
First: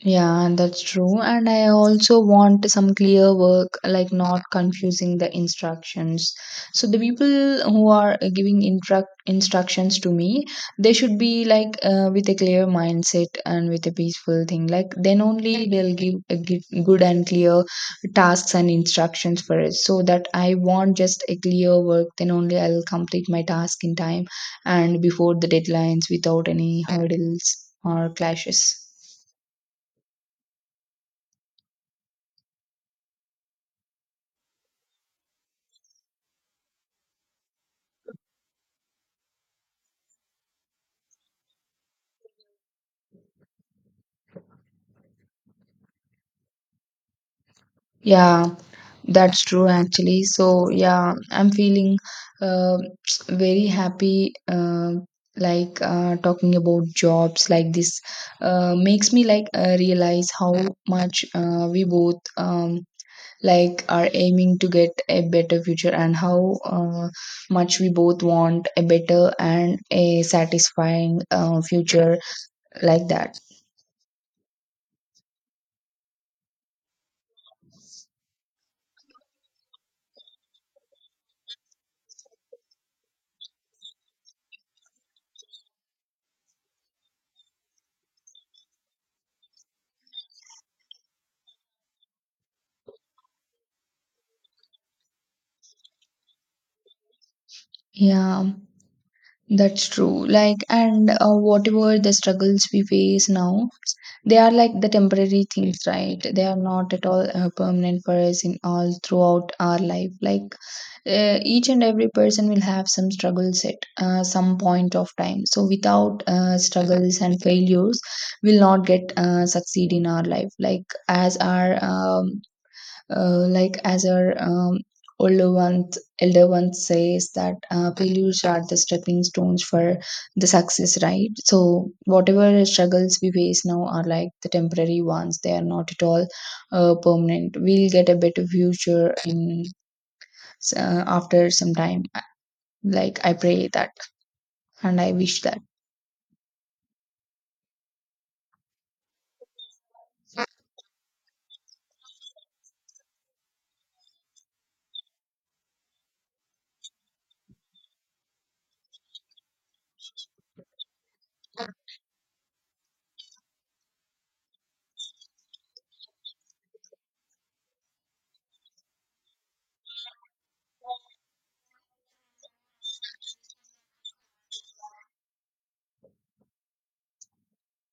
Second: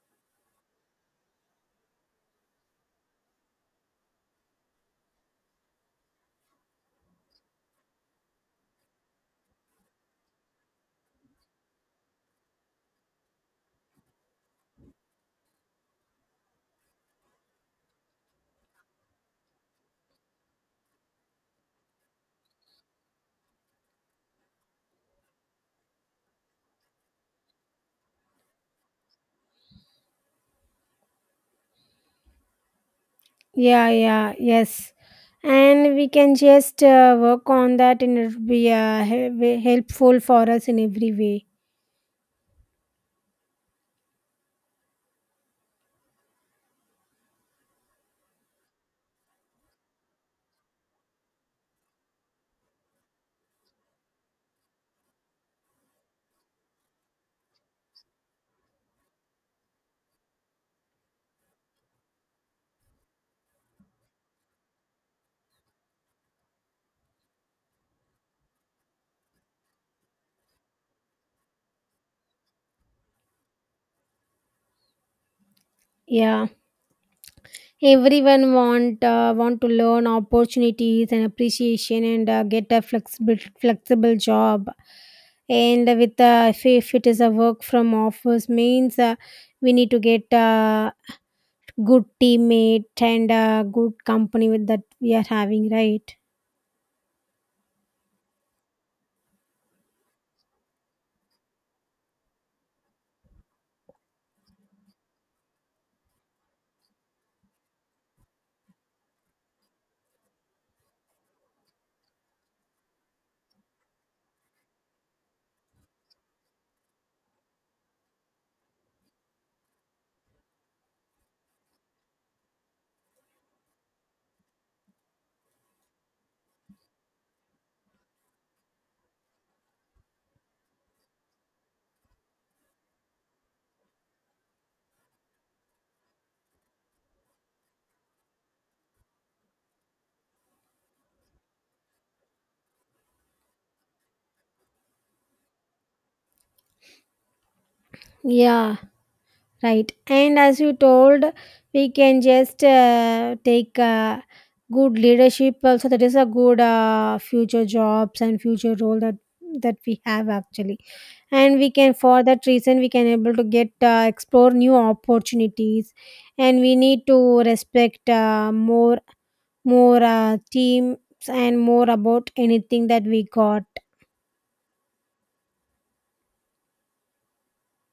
Yeah, that's true. And I also want some clear work, like not confusing the instructions. So the people who are giving instructions to me, they should be like with a clear mindset and with a peaceful thing. Like then only they'll give give good and clear tasks and instructions for it. So that I want just a clear work. Then only I'll complete my task in time, and before the deadlines without any hurdles or clashes. Yeah, yeah, yes. And we can just work on that, and it'll be helpful for us in every way. Yeah, that's true actually. So, yeah, I'm feeling uh, very happy like talking about jobs like this makes me like realize how much we both, like are aiming to get a better future, and how much we both want a better and a satisfying future, like that. Yeah, everyone want to learn opportunities and appreciation, and get a flexible job. And with if it is a work from office means, we need to get good teammate and good company with that we are having, right? Yeah. That's true. Like, and whatever the struggles we face now, they are like the temporary things, right? They are not at all permanent for us in all throughout our life. Like, each and every person will have some struggles at some point of time. So, without struggles and failures, we'll not get succeed in our life. Like, as our uh, like as our um, older ones elder ones says that failures are the stepping stones for the success, right? So whatever struggles we face now are like the temporary ones. They are not at all permanent. We'll get a better future in after some time. Like I pray that, and I wish that. Yeah, right. And as you told, we can just take good leadership also. That is a good future jobs and future role that we have actually. And we can, for that reason, we can able to get explore new opportunities. And we need to respect more teams, and more about anything that we got.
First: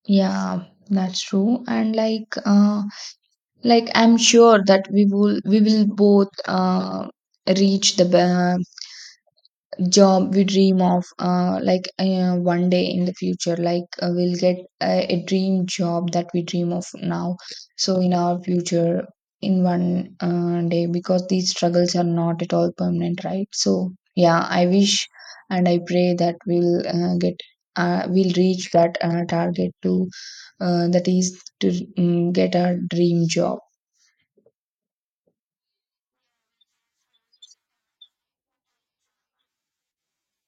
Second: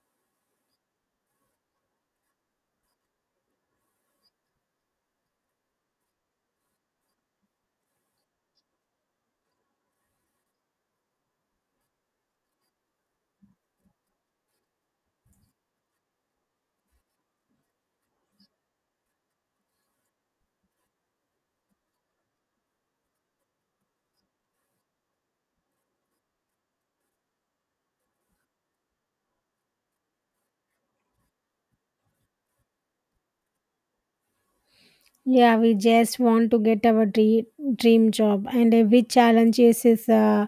Yeah, that's true. And like I'm sure that we will both reach the job we dream of like one day in the future. Like we'll get a dream job that we dream of now. So in our future, in one day, because these struggles are not at all permanent, right? So yeah, I wish and I pray that we'll get we'll reach that target to that is to, get a dream job. Yeah, we just want to get our dream job. And every challenge is,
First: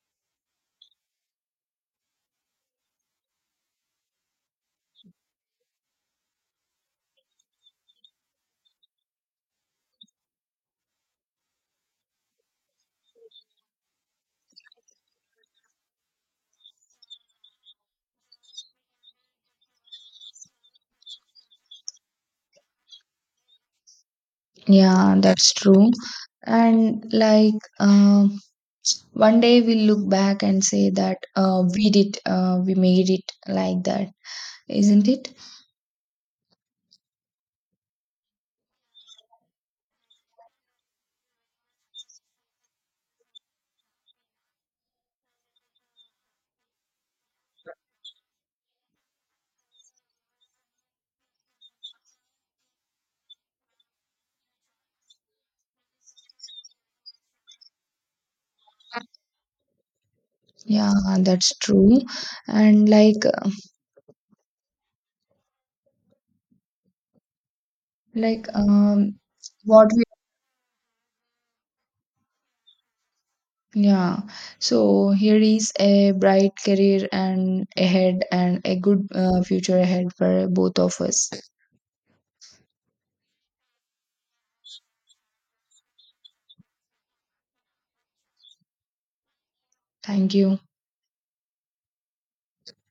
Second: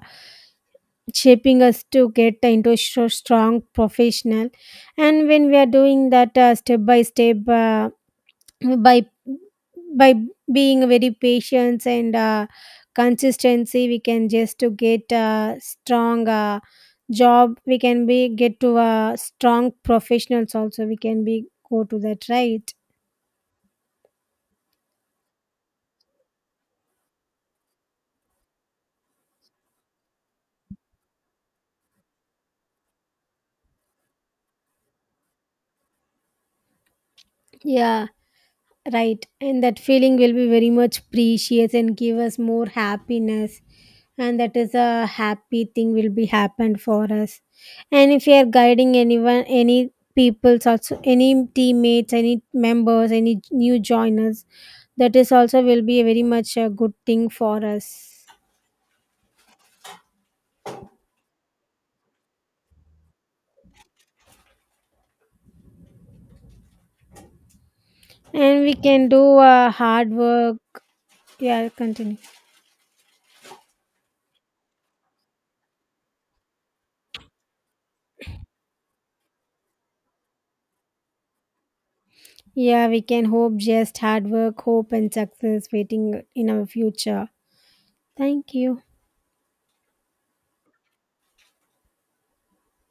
shaping us to get into so strong professional. And when we are doing that step by step, by by being very patient and consistency, we can just to get a strong job we can be get to a strong professionals also, we can be go to that, right? Yeah, that's true. And like, one day we'll look back and say that we made it, like that, isn't it? Yeah, right. And that feeling will be very much precious, and give us more happiness, and that is a happy thing will be happened for us. And if you are guiding anyone, any people's also, any teammates, any members, any new joiners, that is also will be a very much a good thing for us. Yeah, that's true. And like, like, And we can um, do what we, hard work. Yeah, continue. yeah. So here is a bright career and ahead, and a good future ahead for both of us. Yeah, we can hope, just hard work, hope, and success waiting in our future. Thank you. Thank you.